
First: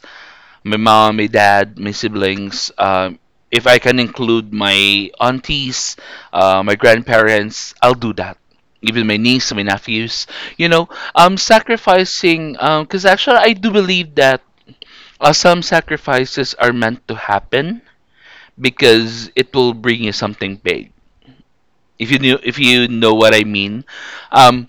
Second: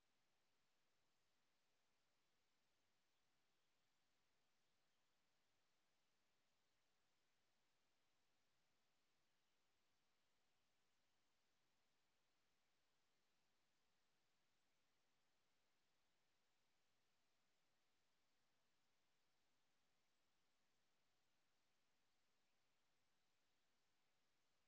A: my mom, my dad, my siblings. Um, if I can include my aunties, uh, my grandparents, I'll do that. Even my niece, my nephews. You know, um, sacrificing. Um, because actually, I do believe that uh, some sacrifices are meant to happen, because it will bring you something big, if you know, if you know what I mean. Um,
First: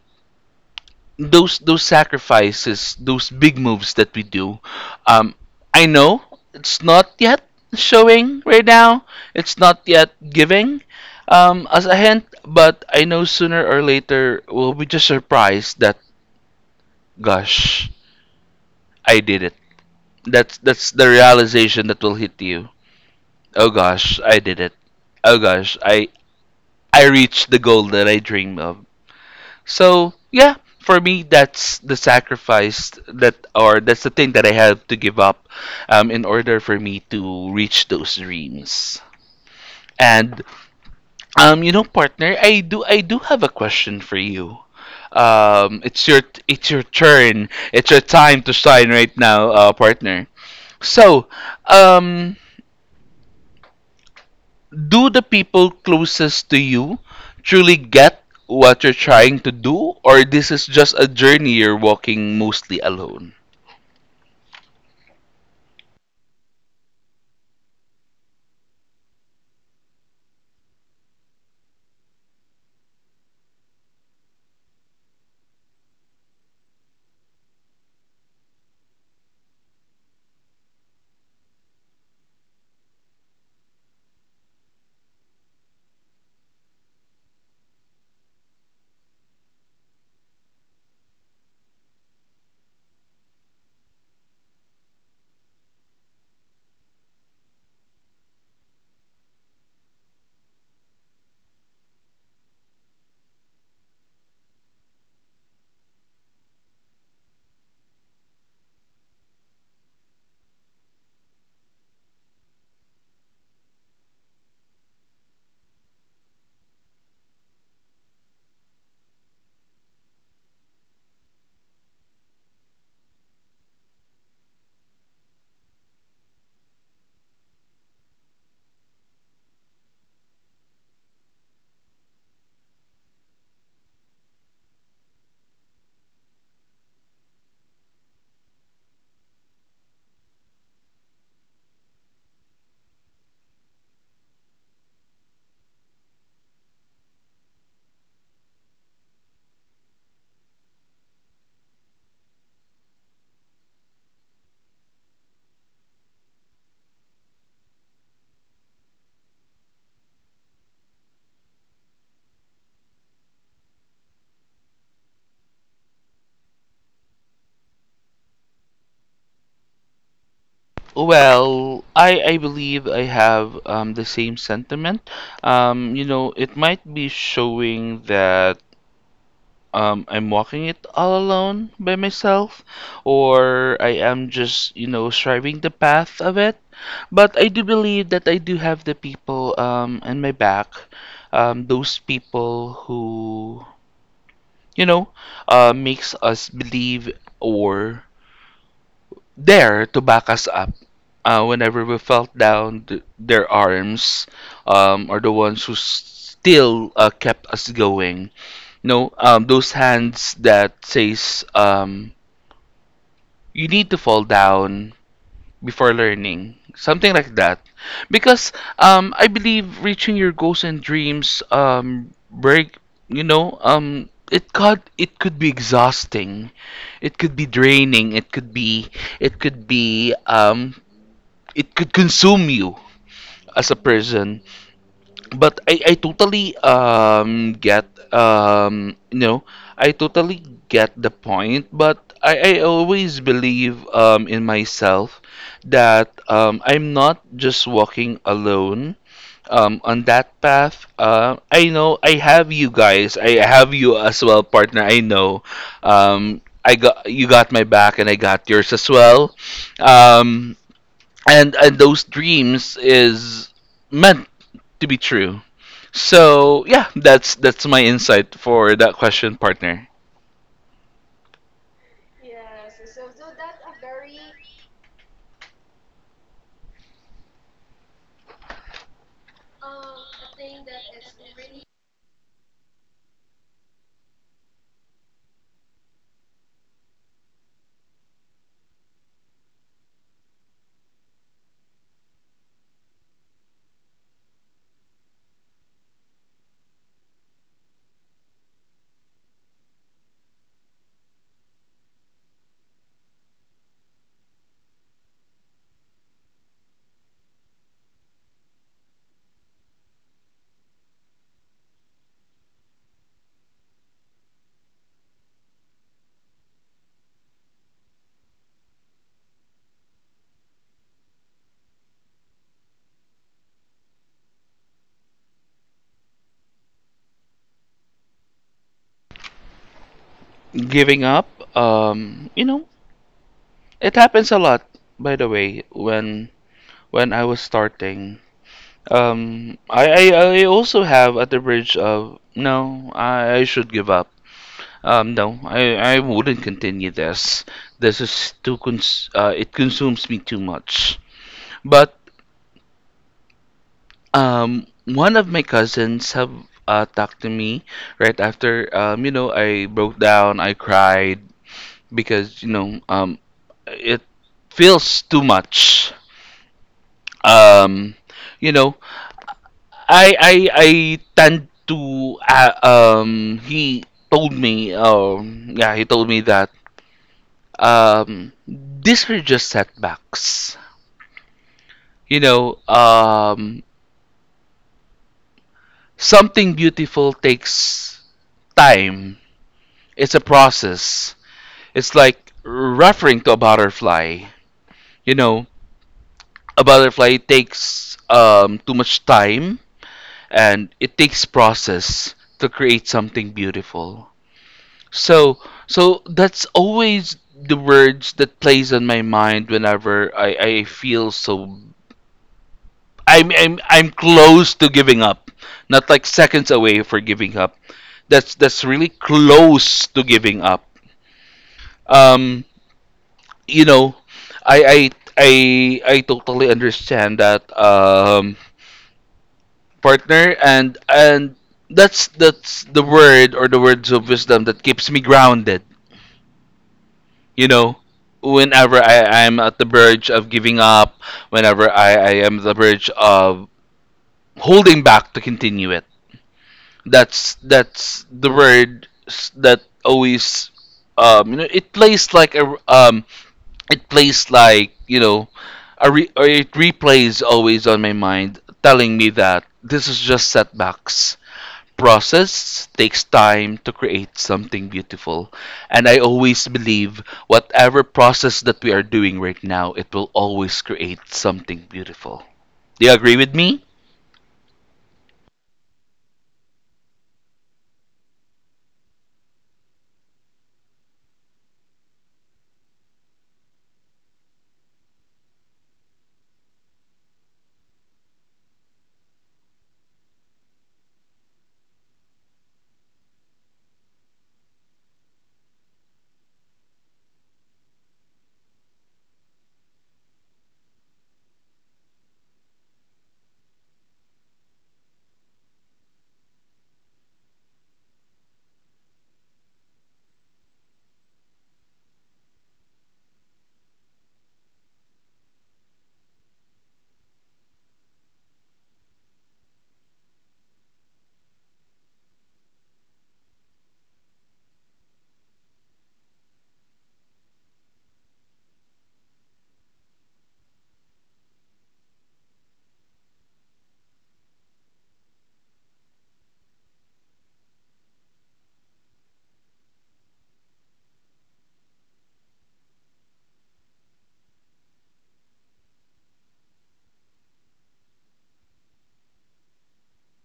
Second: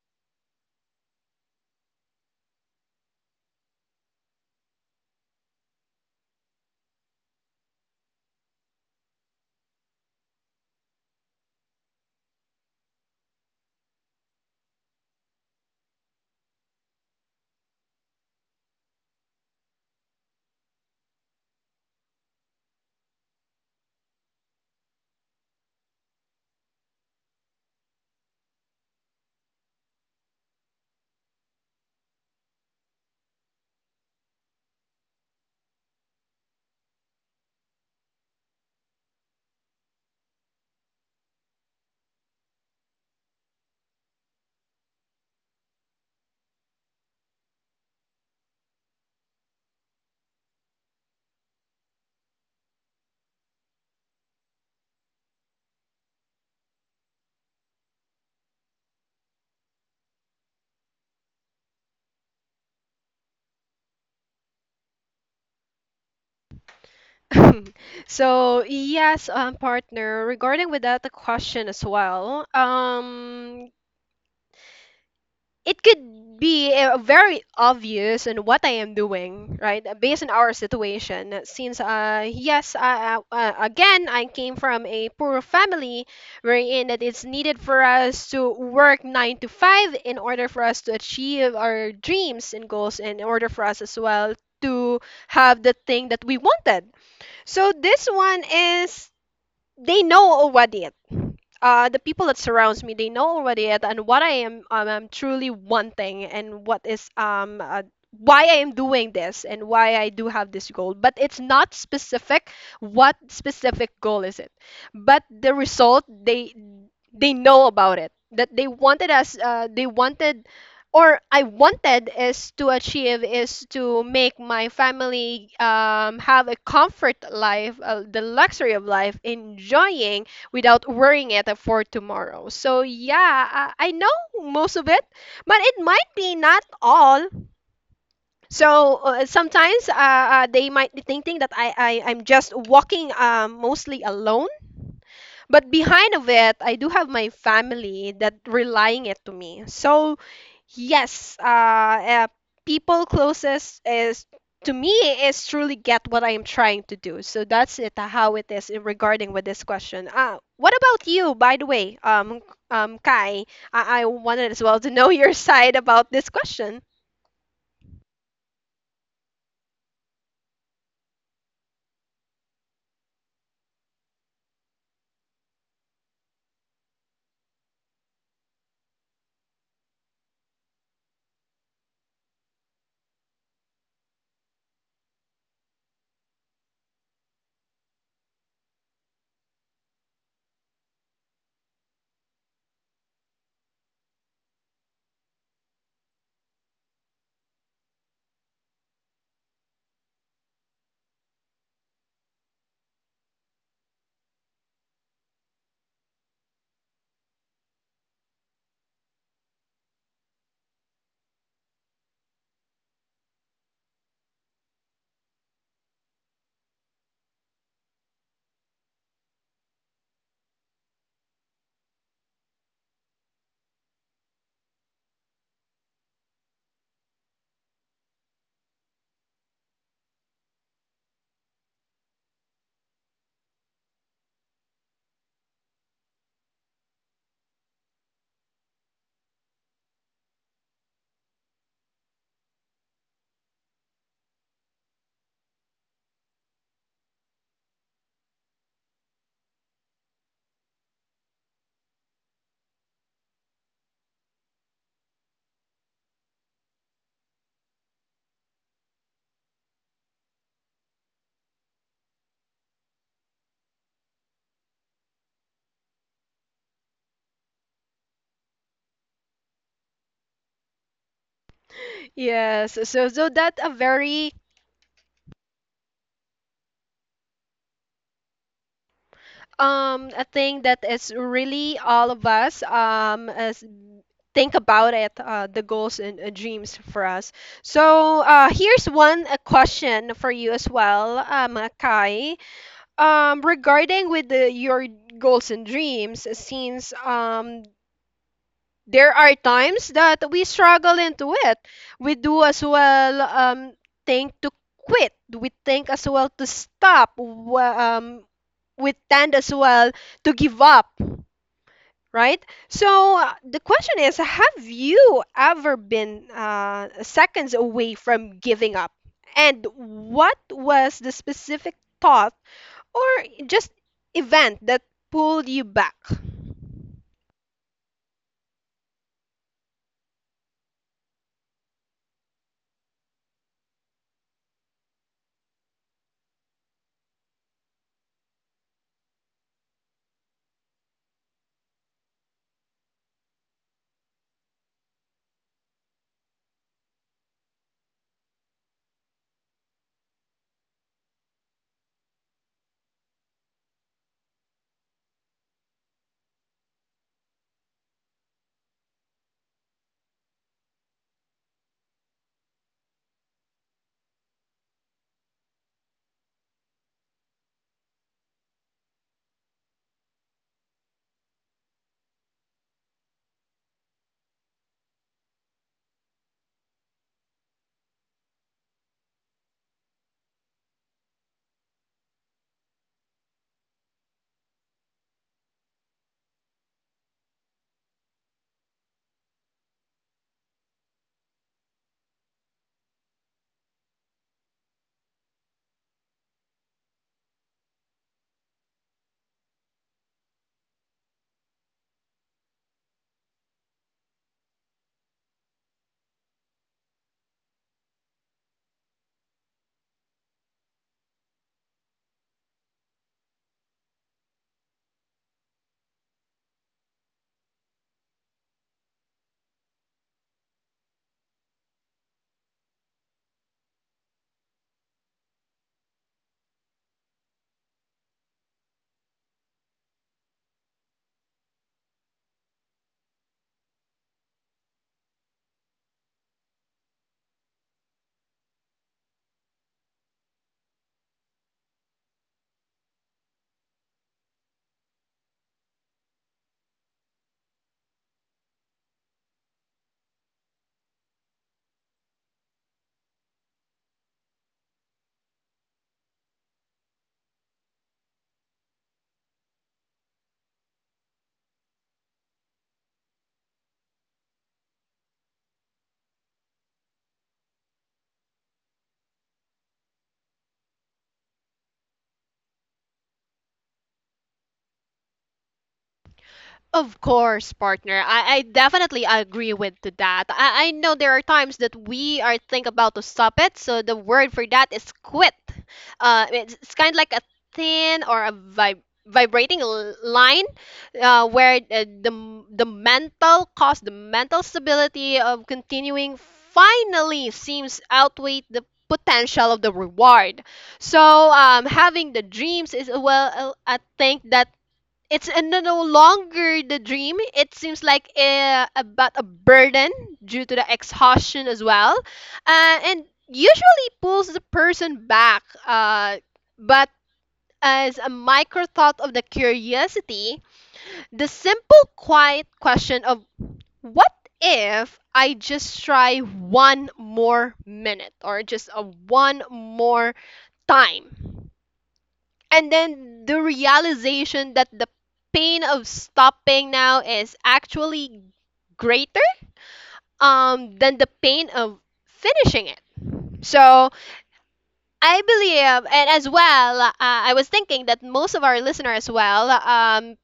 A: those those sacrifices, those big moves that we do, um, I know it's not yet showing right now. It's not yet giving, um, as a hint, but I know sooner or later we'll be just surprised that gosh, I did it. That's that's the realization that will hit you. Oh gosh, I did it. Oh gosh, I I reached the goal that I dreamed of. So yeah, for me, that's the sacrifice that, or that's the thing that I have to give up, um, in order for me to reach those dreams. And um, you know, partner, I do, I do have a question for you. Um, it's your, it's your turn. It's your time to shine right now, uh, partner. So, um, do the people closest to you truly get what you're trying to do, or this is just a journey you're walking mostly alone?
B: so yes, um, partner. Regarding with that the question as well. Um, it could be uh, very obvious in what I am doing, right? Based on our situation, since uh yes, uh, uh, uh, again I came from a poor family, wherein that it's needed for us to work nine to five in order for us to achieve our dreams and goals, in order for us as well to have the thing that we wanted. So this one is they know already uh, the people that surrounds me, they know already it and what I am um, I'm truly wanting and what is um uh, why I am doing this and why I do have this goal. But it's not specific. What specific goal is it? But the result, they they know about it. That they wanted us. Uh, they wanted. Or I wanted is to achieve is to make my family um, have a comfort life, uh, the luxury of life, enjoying without worrying it for tomorrow. So yeah, I, I know most of it, but it might be not all. So uh, sometimes uh, uh, they might be thinking that I, I I'm just walking uh, mostly alone, but behind of it, I do have my family that relying it to me. So yes, uh, uh people closest is to me is truly get what I am trying to do. So that's it uh, how it is in regarding with this question. Uh, what about you, by the way, um, um, Kai? I, I wanted as well to know your side about this question.
A: Well, I I believe I have um the same sentiment. Um, you know, it might be showing that um I'm walking it all alone by myself, or I am just, you know, striving the path of it. But I do believe that I do have the people um in my back, um those people who, you know, uh makes us believe, or there to back us up. Uh, whenever we felt down, th their arms um, are the ones who s- still uh, kept us going. No, um, those hands that says um, you need to fall down before learning, something like that. Because um, I believe reaching your goals and dreams, um, break, you know, um, it could it could be exhausting. It could be draining. It could be it could be um, it could consume you as a person. But I, I totally um get um you know I totally get the point. But I, I always believe um in myself that um I'm not just walking alone um on that path. Uh, I know I have you guys. I have you as well, partner. I know. Um, I got you got my back, and I got yours as well. Um, and and those dreams is meant to be true. So yeah, that's that's my insight for that question, partner.
B: Yes, so so that a very um a thing that is really all of us um as think about it, uh, the goals and uh, dreams for us. So uh, here's one uh question for you as well, um, uh, Kai. Um, regarding with the, your goals and dreams, since um, there are times that we struggle into it, we do as well um, think to quit. We think as well to stop. Wa- Um, we tend as well to give up, right? So uh, the question is, have you ever been uh, seconds away from giving up? And what was the specific thought or just event that pulled you back?
A: Giving up, um, you know, it happens a lot. By the way, when when I was starting, um, I I, I also have at the bridge of no, I, I should give up. Um, no, I, I wouldn't continue this. This is too cons- uh, it consumes me too much. But Um, one of my cousins have uh, talked to me right after, um, you know, I broke down, I cried because, you know, um, it feels too much. Um, you know, I I I tend to uh, um he told me um yeah, he told me that um these are just setbacks. You know, um something beautiful takes time. It's a process. It's like referring to a butterfly. You know, a butterfly takes um, too much time, and it takes process to create something beautiful. So, so that's always the words that plays on my mind whenever I, I feel so I'm, I'm I'm close to giving up. Not like seconds away for giving up. That's that's really close to giving up. Um you know, I I I I totally understand that um partner, and and that's that's the word, or the words of wisdom that keeps me grounded, you know. Whenever I, I'm at the verge of giving up, whenever I, I am the verge of holding back to continue it. That's that's the word s- that always um you know it plays like a r- um it plays like you know a re- or it replays always on my mind, telling me that this is just setbacks, process takes time to create something beautiful. And I always believe whatever process that we are doing right now, it will always create something beautiful. Do you agree with me?
B: Of course, partner. I, I definitely agree with to that. I, I know there are times that we are think about to stop it, so the word for that is quit. Uh, it's, it's kind of like a thin or a vib- vibrating l- line uh, where uh, the, m- the mental cost, the mental stability of continuing finally seems outweigh the potential of the reward. So um, having the dreams is well a, a thing that it's uh, no no longer the dream. It seems like a, about a burden due to the exhaustion as well, uh, and usually pulls the person back. Uh, but as a micro thought of the curiosity, the simple, quiet question of what if I just try one more minute or just a one more time? And then the realization that the pain of stopping now is actually greater um than the pain of finishing it. So I believe and as well uh, I was thinking that most of our listeners as well um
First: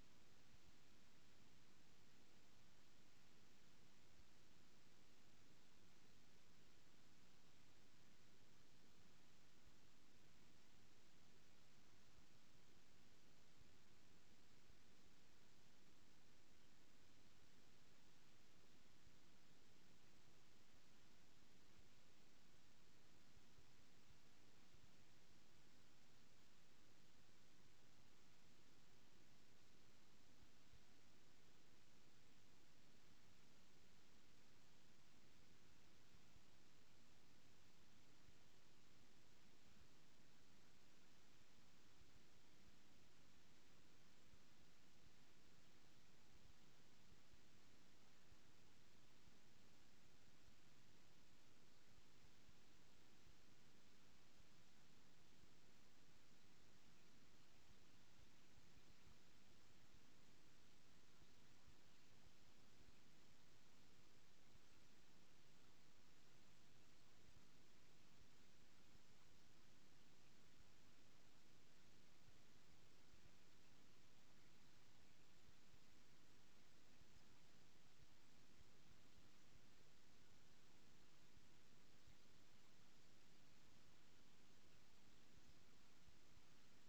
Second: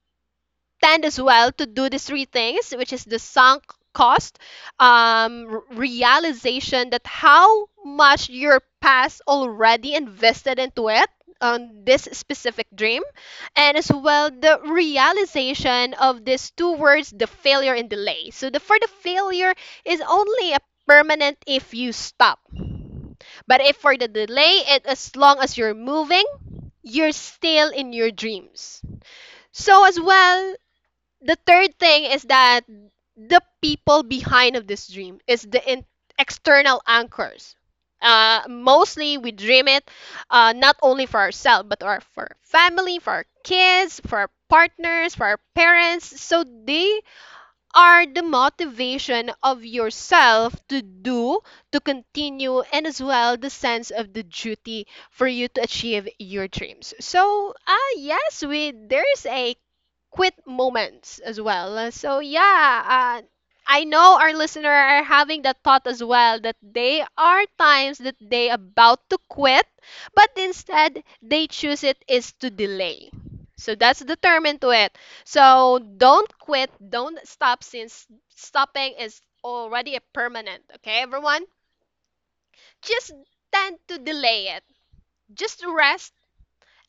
B: tend as well to do these three things, which is the sunk cost um r- realization that how much your past already invested into it on this specific dream, and as well the realization of these two words, the failure and delay. So the for the failure is only a permanent if you stop, but if for the delay it as long as you're moving, you're still in your dreams. So as well the third thing is that the people behind of this dream is the in- external anchors. uh, mostly we dream it uh, not only for ourselves but our, for our family, for our kids, for our partners, for our parents, so they are the motivation of yourself to do, to continue, and as well the sense of the duty for you to achieve your dreams. So uh, yes, we there's a quit moments as well. So yeah, uh, I know our listener are having that thought as well that they are times that they about to quit, but instead they choose it is to delay. So that's determined to it. So don't quit, don't stop, since stopping is already a permanent. Okay, everyone? Just tend to delay it. Just rest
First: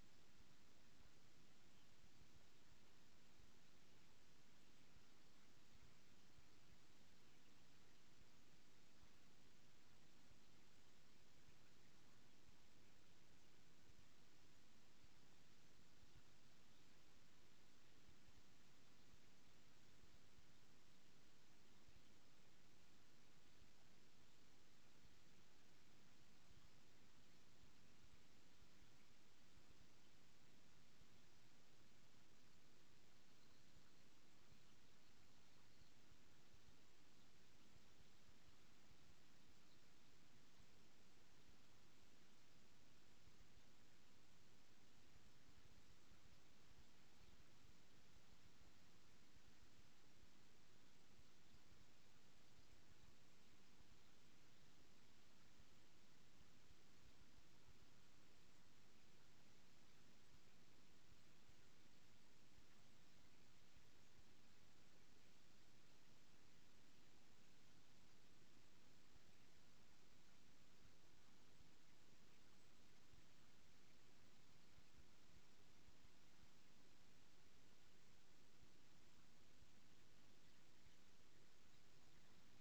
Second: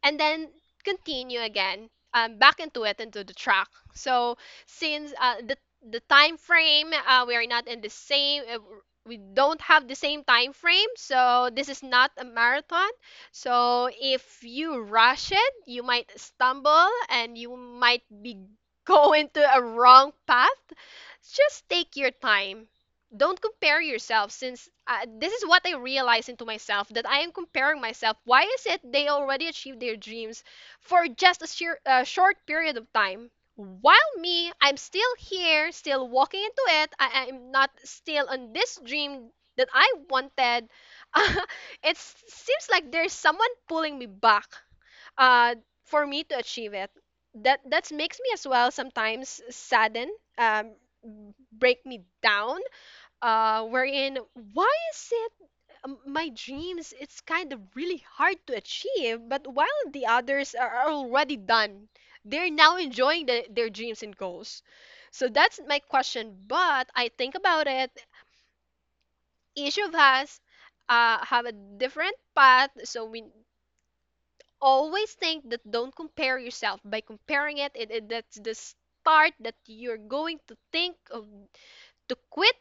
B: and then continue again, um, back into it, into the track. So since uh, the the time frame uh, we are not in the same uh, we don't have the same time frame, so this is not a marathon. So if you rush it, you might stumble, and you might be go into a wrong path. Just take your time. Don't compare yourself, since uh, this is what I realized into myself, that I am comparing myself. Why is it they already achieved their dreams for just a sheer, uh, short period of time, while me I'm still here, still walking into it. I am not still on this dream that I wanted. It seems like there's someone pulling me back uh, for me to achieve it. That that makes me as well sometimes sadden, um, break me down, uh, wherein why is it um, my dreams it's kind of really hard to achieve, but while the others are are already done, they're now enjoying the, their dreams and goals. So that's my question, but I think about it, each of us uh, have a different path. So we always think that don't compare yourself, by comparing it, it, it that's the start that you're going to think of to quit.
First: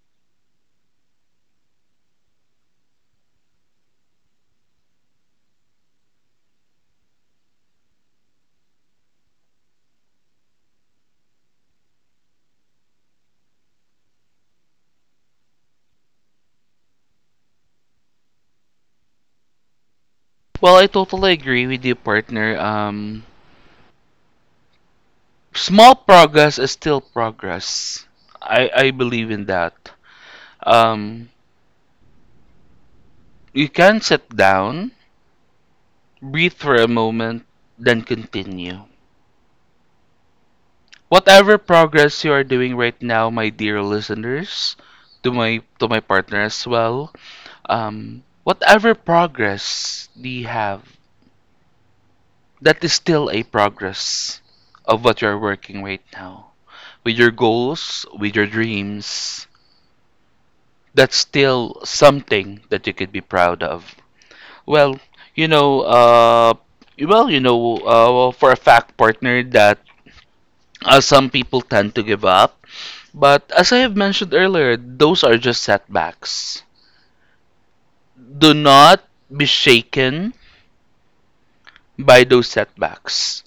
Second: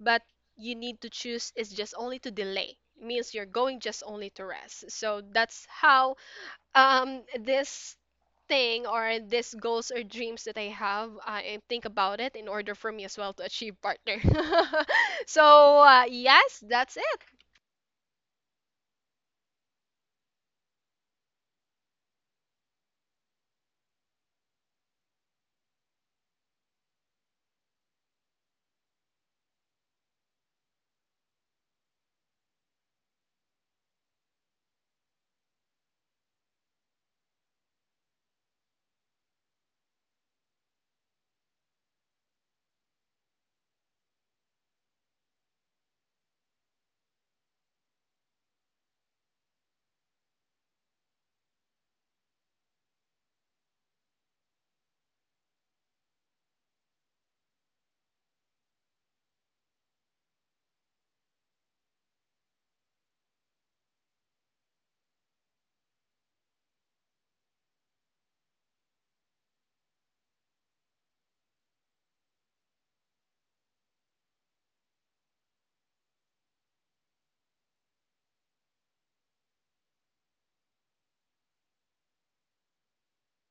B: But you need to choose is just only to delay. It means you're going just only to rest. So that's how um this thing or this goals or dreams that I have, I think about it in order for me as well to achieve, partner. So uh, yes, that's it.
A: Well, I totally agree with you, partner. Um small progress is still progress. I i believe in that. um you can sit down, breathe for a moment, then continue. Whatever progress you are doing right now, my dear listeners, to my to my partner as well, um, whatever progress do you have, that is still a progress of what you are working right now. With your goals, with your dreams, that's still something that you could be proud of. Well, you know, uh, well, you know, uh, for a fact, partner, that uh, some people tend to give up. But as I have mentioned earlier, those are just setbacks. Do not be shaken by those setbacks.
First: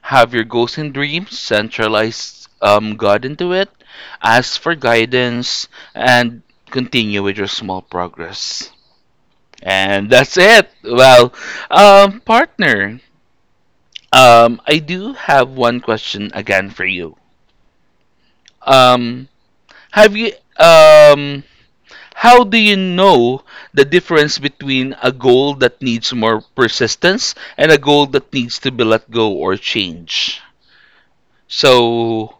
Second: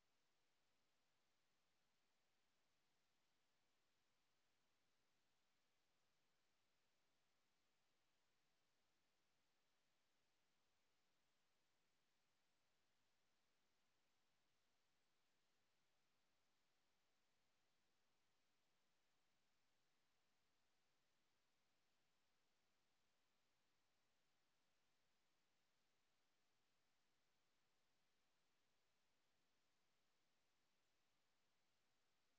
A: Have your goals and dreams, centralize um, God into it, ask for guidance, and continue with your small progress. And that's it. Well, um, partner, um, I do have one question again for you. Um, have you um How do you know the difference between a goal that needs more persistence, and a goal that needs to be let go or change? So,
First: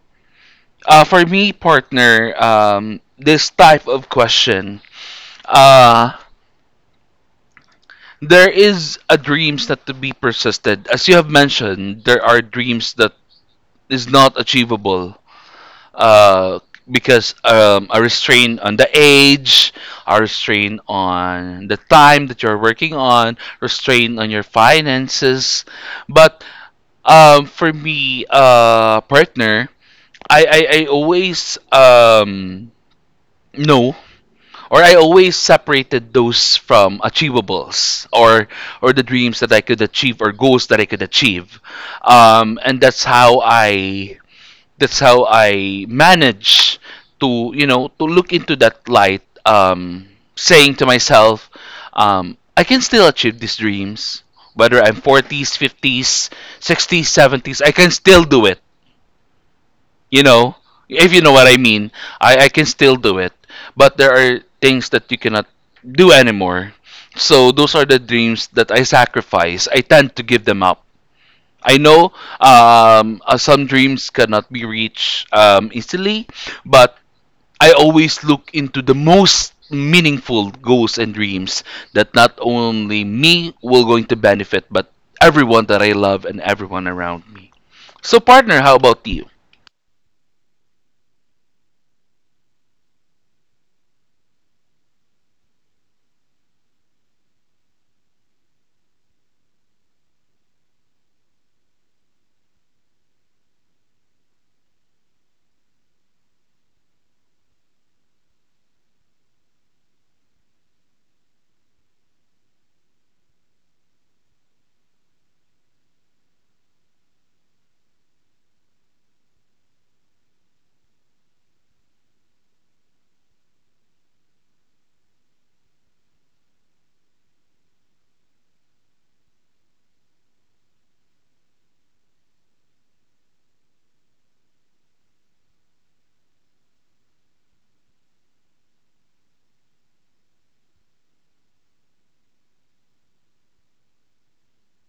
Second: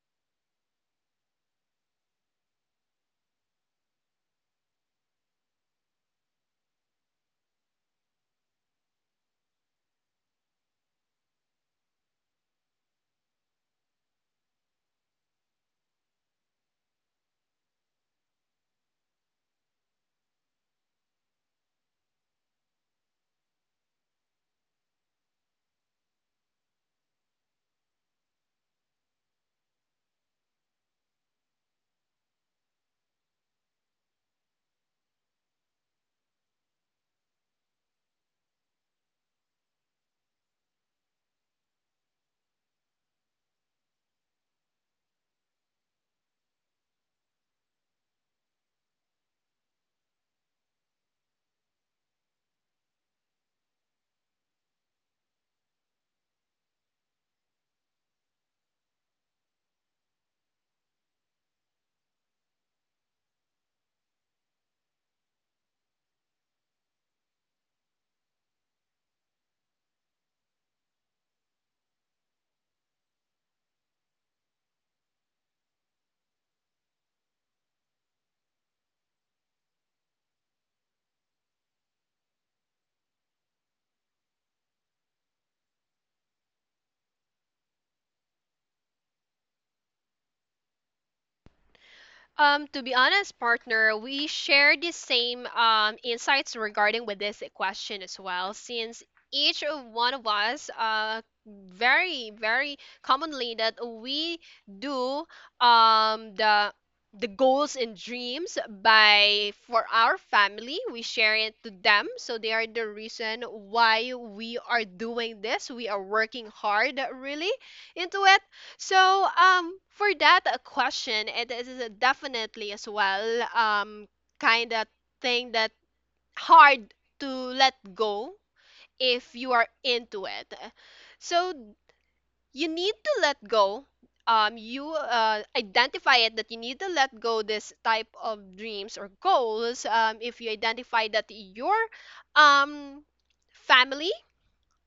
A: uh, for me, partner, um, this type of question, uh, there is a dreams that to be persisted. As you have mentioned, there are dreams that is not achievable, uh, because um, a restraint on the age, a restraint on the time that you're working on, restraint on your finances. But um, for me, uh, partner, I, I, I always um, know, or I always separated those from achievables, or or the dreams that I could achieve, or goals that I could achieve. Um, and that's how I that's how I manage to, you know, to look into that light, um, saying to myself, um, I can still achieve these dreams, whether I'm forties, fifties, sixties, seventies. I can still do it. You know, if you know what I mean, I I can still do it. But there are things that you cannot do anymore. So those are the dreams that I sacrifice. I tend to give them up I know um, uh, Some dreams cannot be reached um, easily, but I always look into the most meaningful goals and dreams that not only me will going to benefit, but everyone that I love and everyone around me. So, partner, how about you?
B: Um, to be honest, partner, we share the same um, insights regarding with this question as well, since each of one of us uh, very very commonly that we do um, the the goals and dreams by for our family, we share it to them, so they are the reason why we are doing this, we are working hard really into it. So, um, for that uh, question, it is a- definitely as well, um, kind of thing that hard to let go if you are into it. So you need to let go. Um, you uh, identify it that you need to let go this type of dreams or goals. Um, if you identify that your um family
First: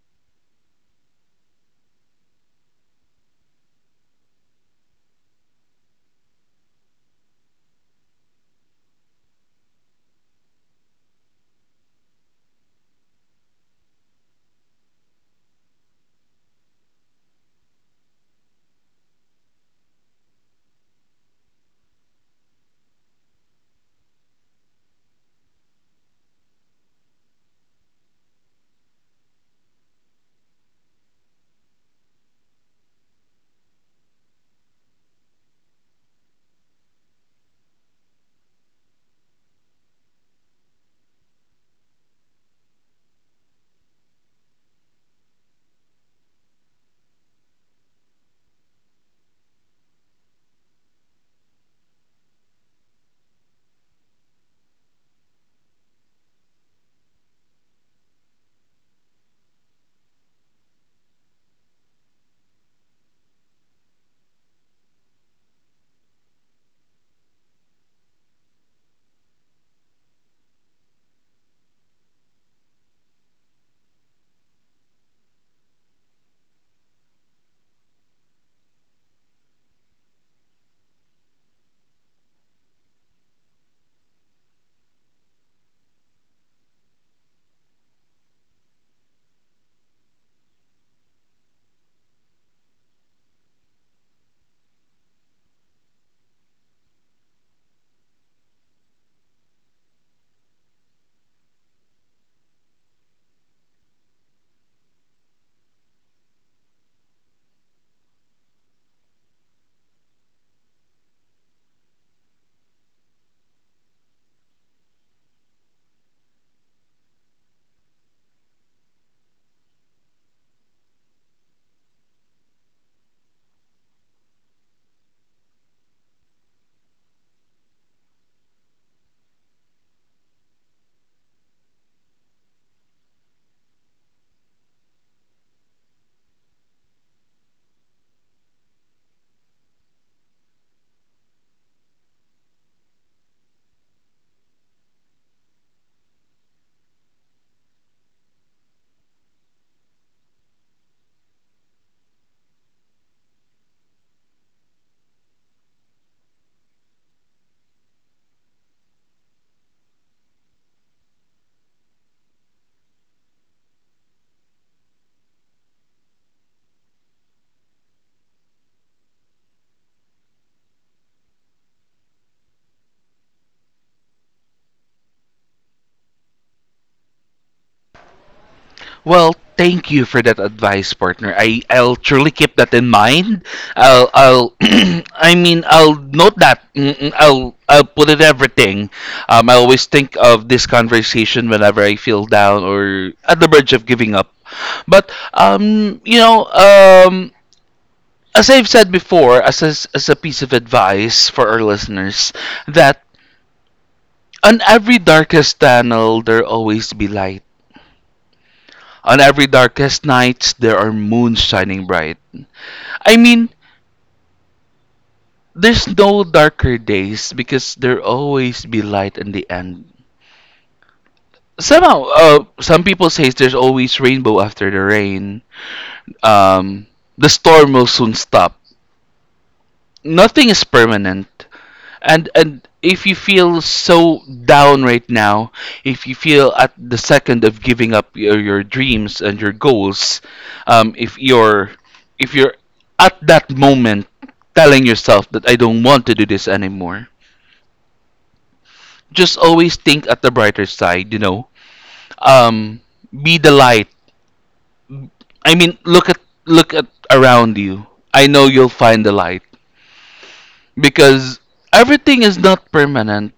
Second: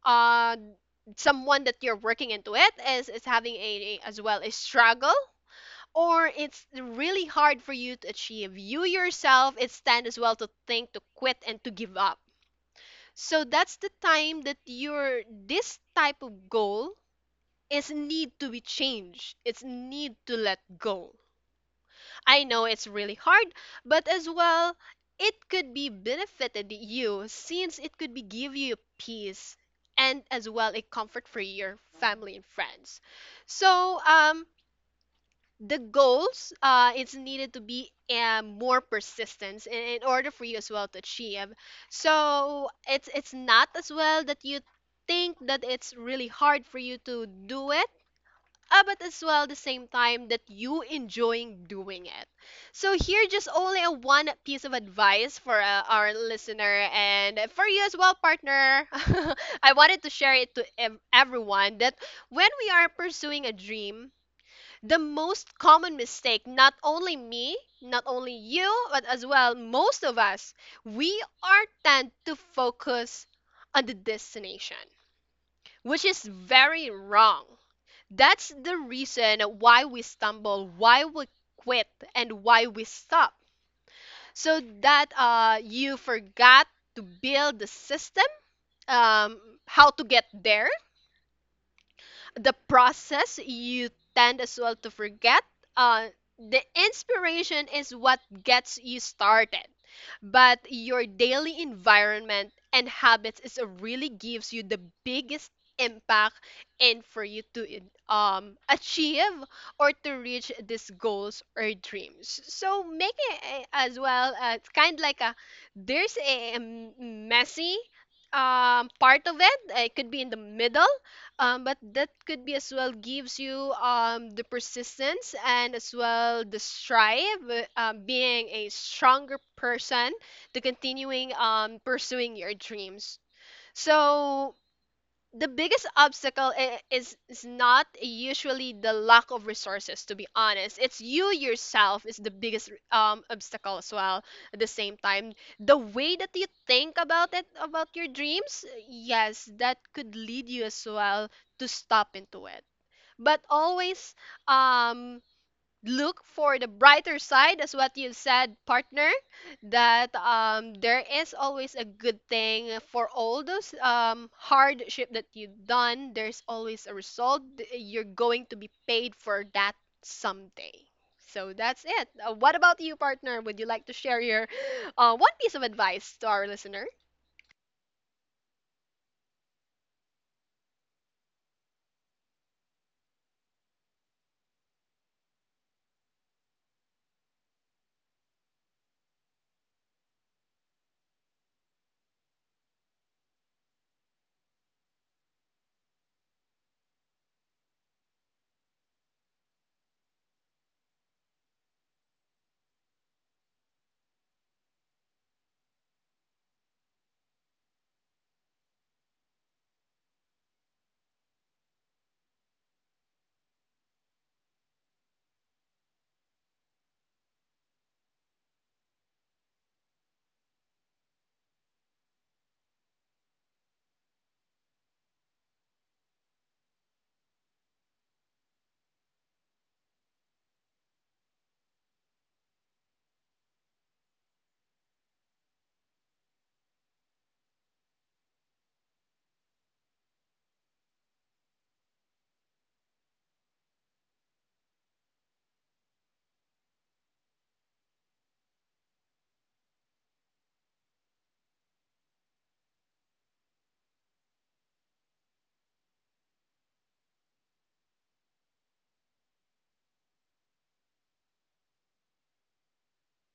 B: uh someone that you're working into it is is having a a- as well a struggle, or it's really hard for you to achieve. You yourself, it's tend as well to think, to quit, and to give up. So that's the time that your this type of goal is need to be changed. It's need to let go. I know it's really hard, but as well, it could be benefited you since it could be give you peace and as well a comfort for your family and friends. So um the goals uh it's needed to be um, more persistence in, in order for you as well to achieve. So it's it's not as well that you think that it's really hard for you to do it, uh, but as well the same time that you enjoying doing it. So here just only a one piece of advice for uh, our listener and for you as well, partner. I wanted to share it to ev- everyone that when we are pursuing a dream, the most common mistake, not only me, not only you, but as well most of us, we are tend to focus on the destination, which is very wrong. That's the reason why we stumble, why we quit, and why we stop. So that uh, you forgot to build the system, um, how to get there, the process you tend as well to forget uh the inspiration is what gets you started, but your daily environment and habits is a really gives you the biggest impact, and for you to in- um achieve or to reach these goals or dreams. So make it eh, as well uh, it's kind of like a there's a um, messy um part of it, it could be in the middle, um, but that could be as well gives you um, the persistence and as well the strive, uh, um, being a stronger person to continuing um, pursuing your dreams. So the biggest obstacle i- is is not usually the lack of resources, to be honest. It's you yourself is the biggest um obstacle as well at the same time. The way that you think about it about your dreams, yes, that could lead you as well to stop into it. But always um look for the brighter side, as what you said, partner, that um, there is always a good thing for all those um, hardship that you've done, there's always a result. Th- you're going to be paid for that someday. So that's it. uh, what about you, partner? Would you like to share your uh, one piece of advice to our listener?
A: Well, thank you for that advice, partner. I I'll truly keep that in mind. I'll I'll I mean I'll note that. Mm, mm, I'll I'll put it everything. Um, I always think of this conversation whenever I feel down or at the verge of giving up. But um, you know, um, as I've said before, as a, as a piece of advice for our listeners, that on every darkest tunnel there always be light. On every darkest nights, there are moons shining bright. I mean, there's no darker days because there always be light in the end. Somehow, uh, some people say there's always rainbow after the rain. Um, the storm will soon stop. Nothing is permanent. And and if you feel so down right now, if you feel at the second of giving up your, your dreams and your goals, um, if you're if you're at that moment telling yourself that I don't want to do this anymore, just always think at the brighter side, you know. Um, be the light. I mean, look at look at around you. I know you'll find the light because everything is not permanent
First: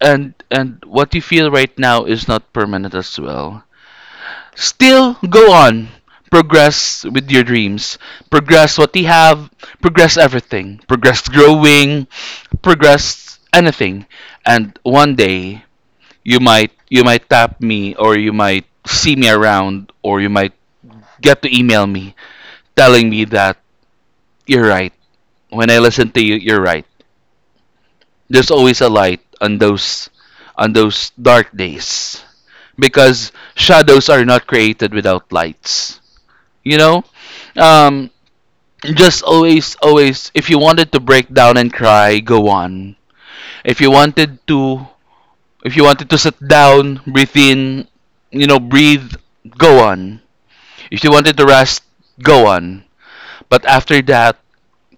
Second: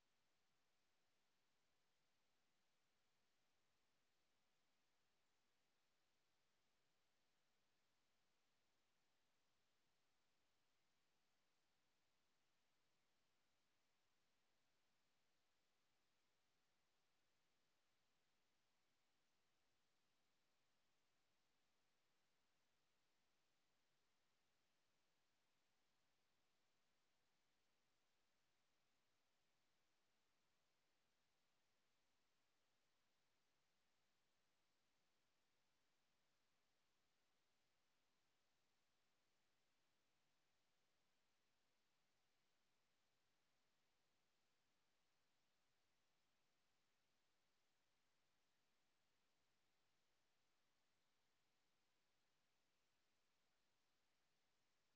A: and and what you feel right now is not permanent as well. Still go on. Progress with your dreams. Progress what you have. Progress everything. Progress growing. Progress anything. And one day you might you might tap me or you might see me around or you might get to email me telling me that you're right. When I listen to you, you're right. There's always a light on those on those dark days. Because shadows are not created without lights. You know? Um, just always, always, if you wanted to break down and cry, go on. If you wanted to, if you wanted to sit down, breathe in, you know, breathe, go on. If you wanted to rest, go on. But after that,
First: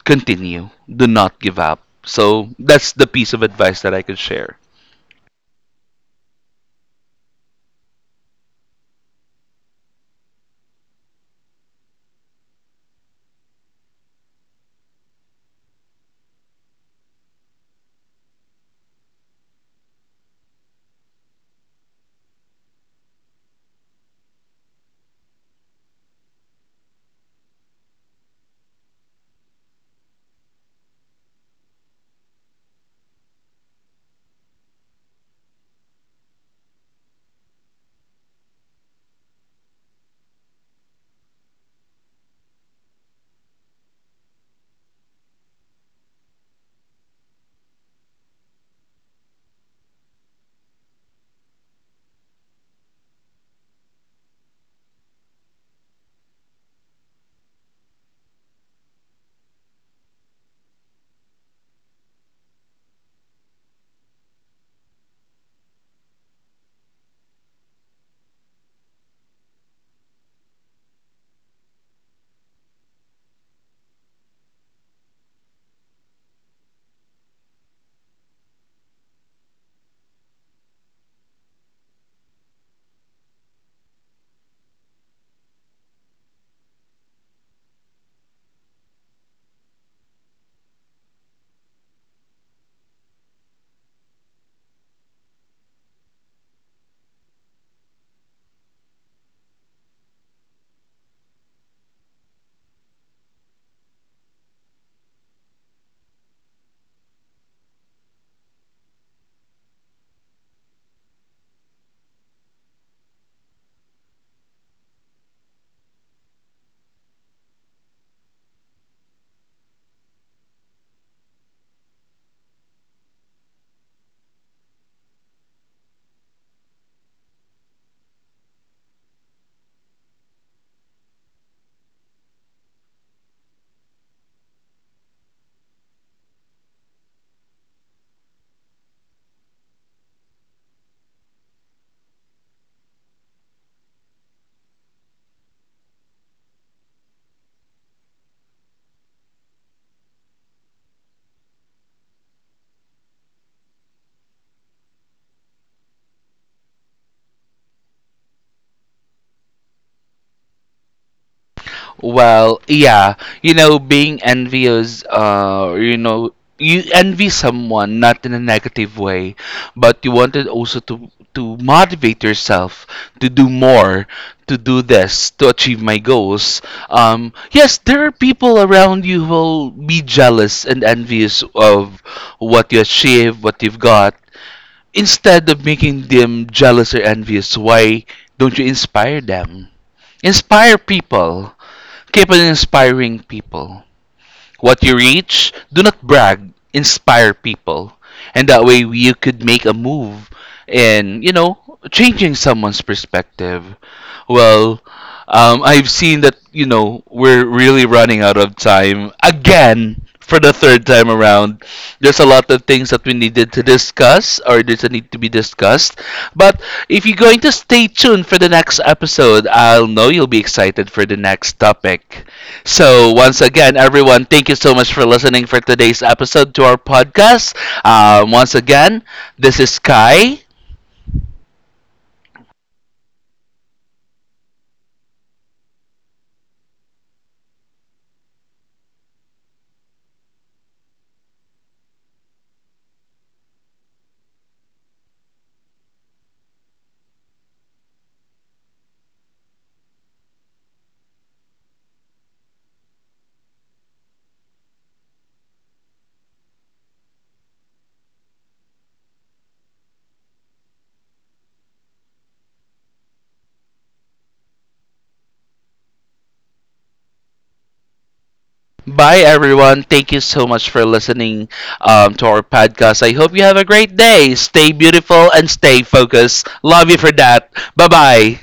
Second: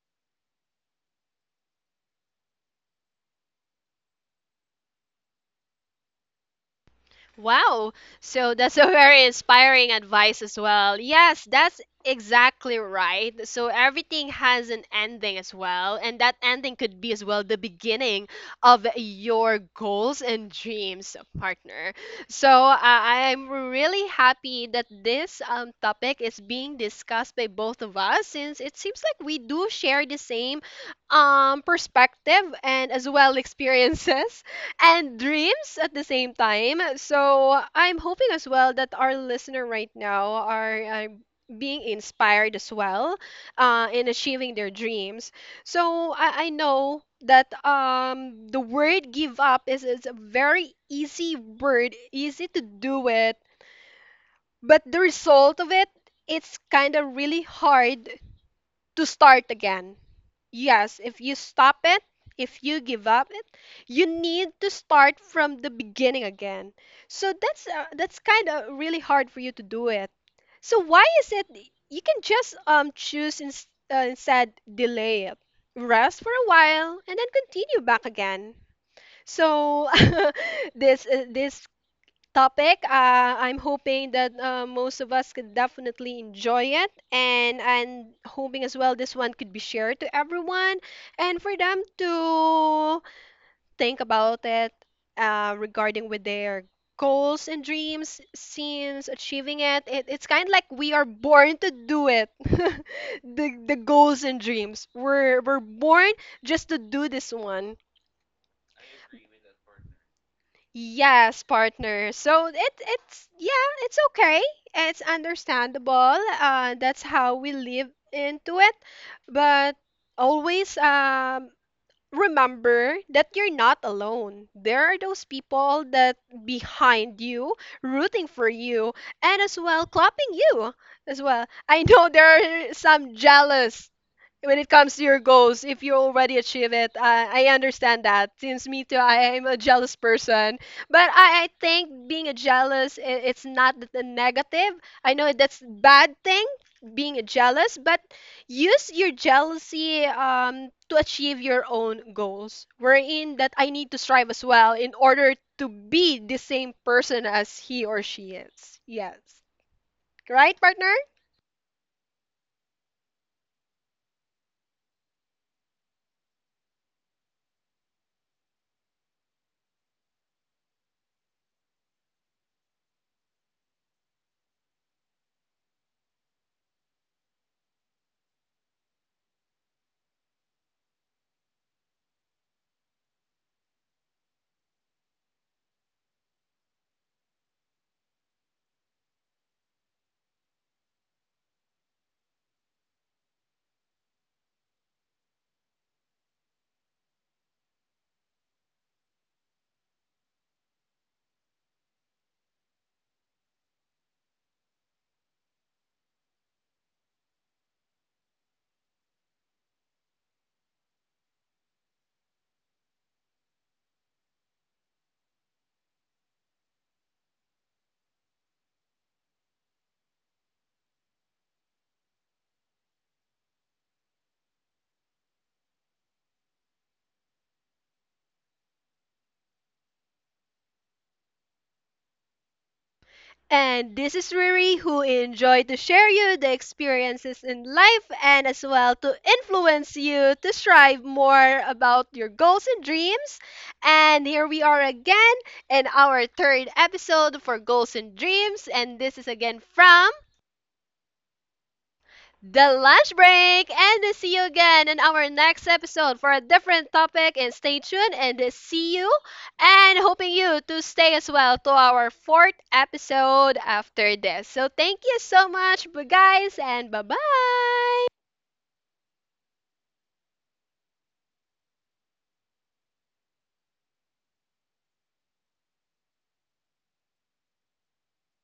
A: continue. Do not give up. So that's the piece of advice that I could share.
B: Wow. So that's a very inspiring advice as well. Yes, that's exactly right. So everything has an ending as well. And that ending could be as well the beginning of your goals and dreams, partner. So uh, I'm really happy that this um, topic is being discussed by both of us, since it seems like we do share the same um, perspective and as well experiences and dreams at the same time. So I'm hoping as well that our listener right now are uh, being inspired as well uh, in achieving their dreams. So I, I know that um, the word give up is, is a very easy word, easy to do it, but the result of it, it's kind of really hard to start again. Yes, if you stop it, if you give up it, you need to start from the beginning again. So that's uh, that's kind of really hard for you to do it. So why is it you can just um choose ins uh, instead delay it, rest for a while, and then continue back again. So this uh, this topic. Uh, I'm hoping that uh, most of us could definitely enjoy it, and and hoping as well this one could be shared to everyone, and for them to think about it uh, regarding with their goals and dreams, since achieving it, it it's kind of like we are born to do it. the the goals and dreams we're we're born just to do this one. Yes, partner. So it it's yeah, it's okay. It's understandable. Uh, that's how we live into it. But always um remember that you're not alone. There are those people that behind you, rooting for you, and as well clapping you as well. I know there are some jealous when it comes to your goals if you already achieve it. I, I understand that, since me too, I am a jealous person. But I, I think being a jealous, i- it's not the negative. I know that's bad thing being a jealous, but use your jealousy um, to achieve your own goals, wherein that I need to strive as well in order to be the same person as he or she is. Yes. Right, partner?
A: Well, yeah, you know, being envious, uh, you know, you envy someone not in a negative way, but you wanted also to to motivate yourself to do more, to do this, to achieve my goals. Um, yes, there are people around you who will be jealous and envious of what you achieve, what you've got. Instead of making them jealous or envious, why don't you inspire them? Inspire people. Keep on inspiring people. What you reach, do not brag, inspire people. And that way you could make a move in, you know, changing someone's perspective. Well, um, I've seen that, you know, we're really running out of time again for the third time around. There's a lot of things that we needed to discuss or there's a need to be discussed. But if you're going to stay tuned for the next episode, I'll know you'll be excited for the next topic. So, once again, everyone, thank you so much for listening for today's episode to our podcast. Um, once again, this is Kai.
B: And this is Riri who enjoyed to share you the experiences in life and as well to influence you to strive more about your goals and dreams. And here we are again in our third episode for Goals and Dreams. And this is again from the lunch break, and see you again in our next episode for a different topic. And stay tuned and see you, and hoping you to stay as well to our fourth episode after this. So thank you so much, bu- guys, and bye bye.
A: Bye, everyone. Thank you so much for listening um, to our podcast. I hope you have a great day. Stay beautiful and stay focused. Love you for that. Bye bye.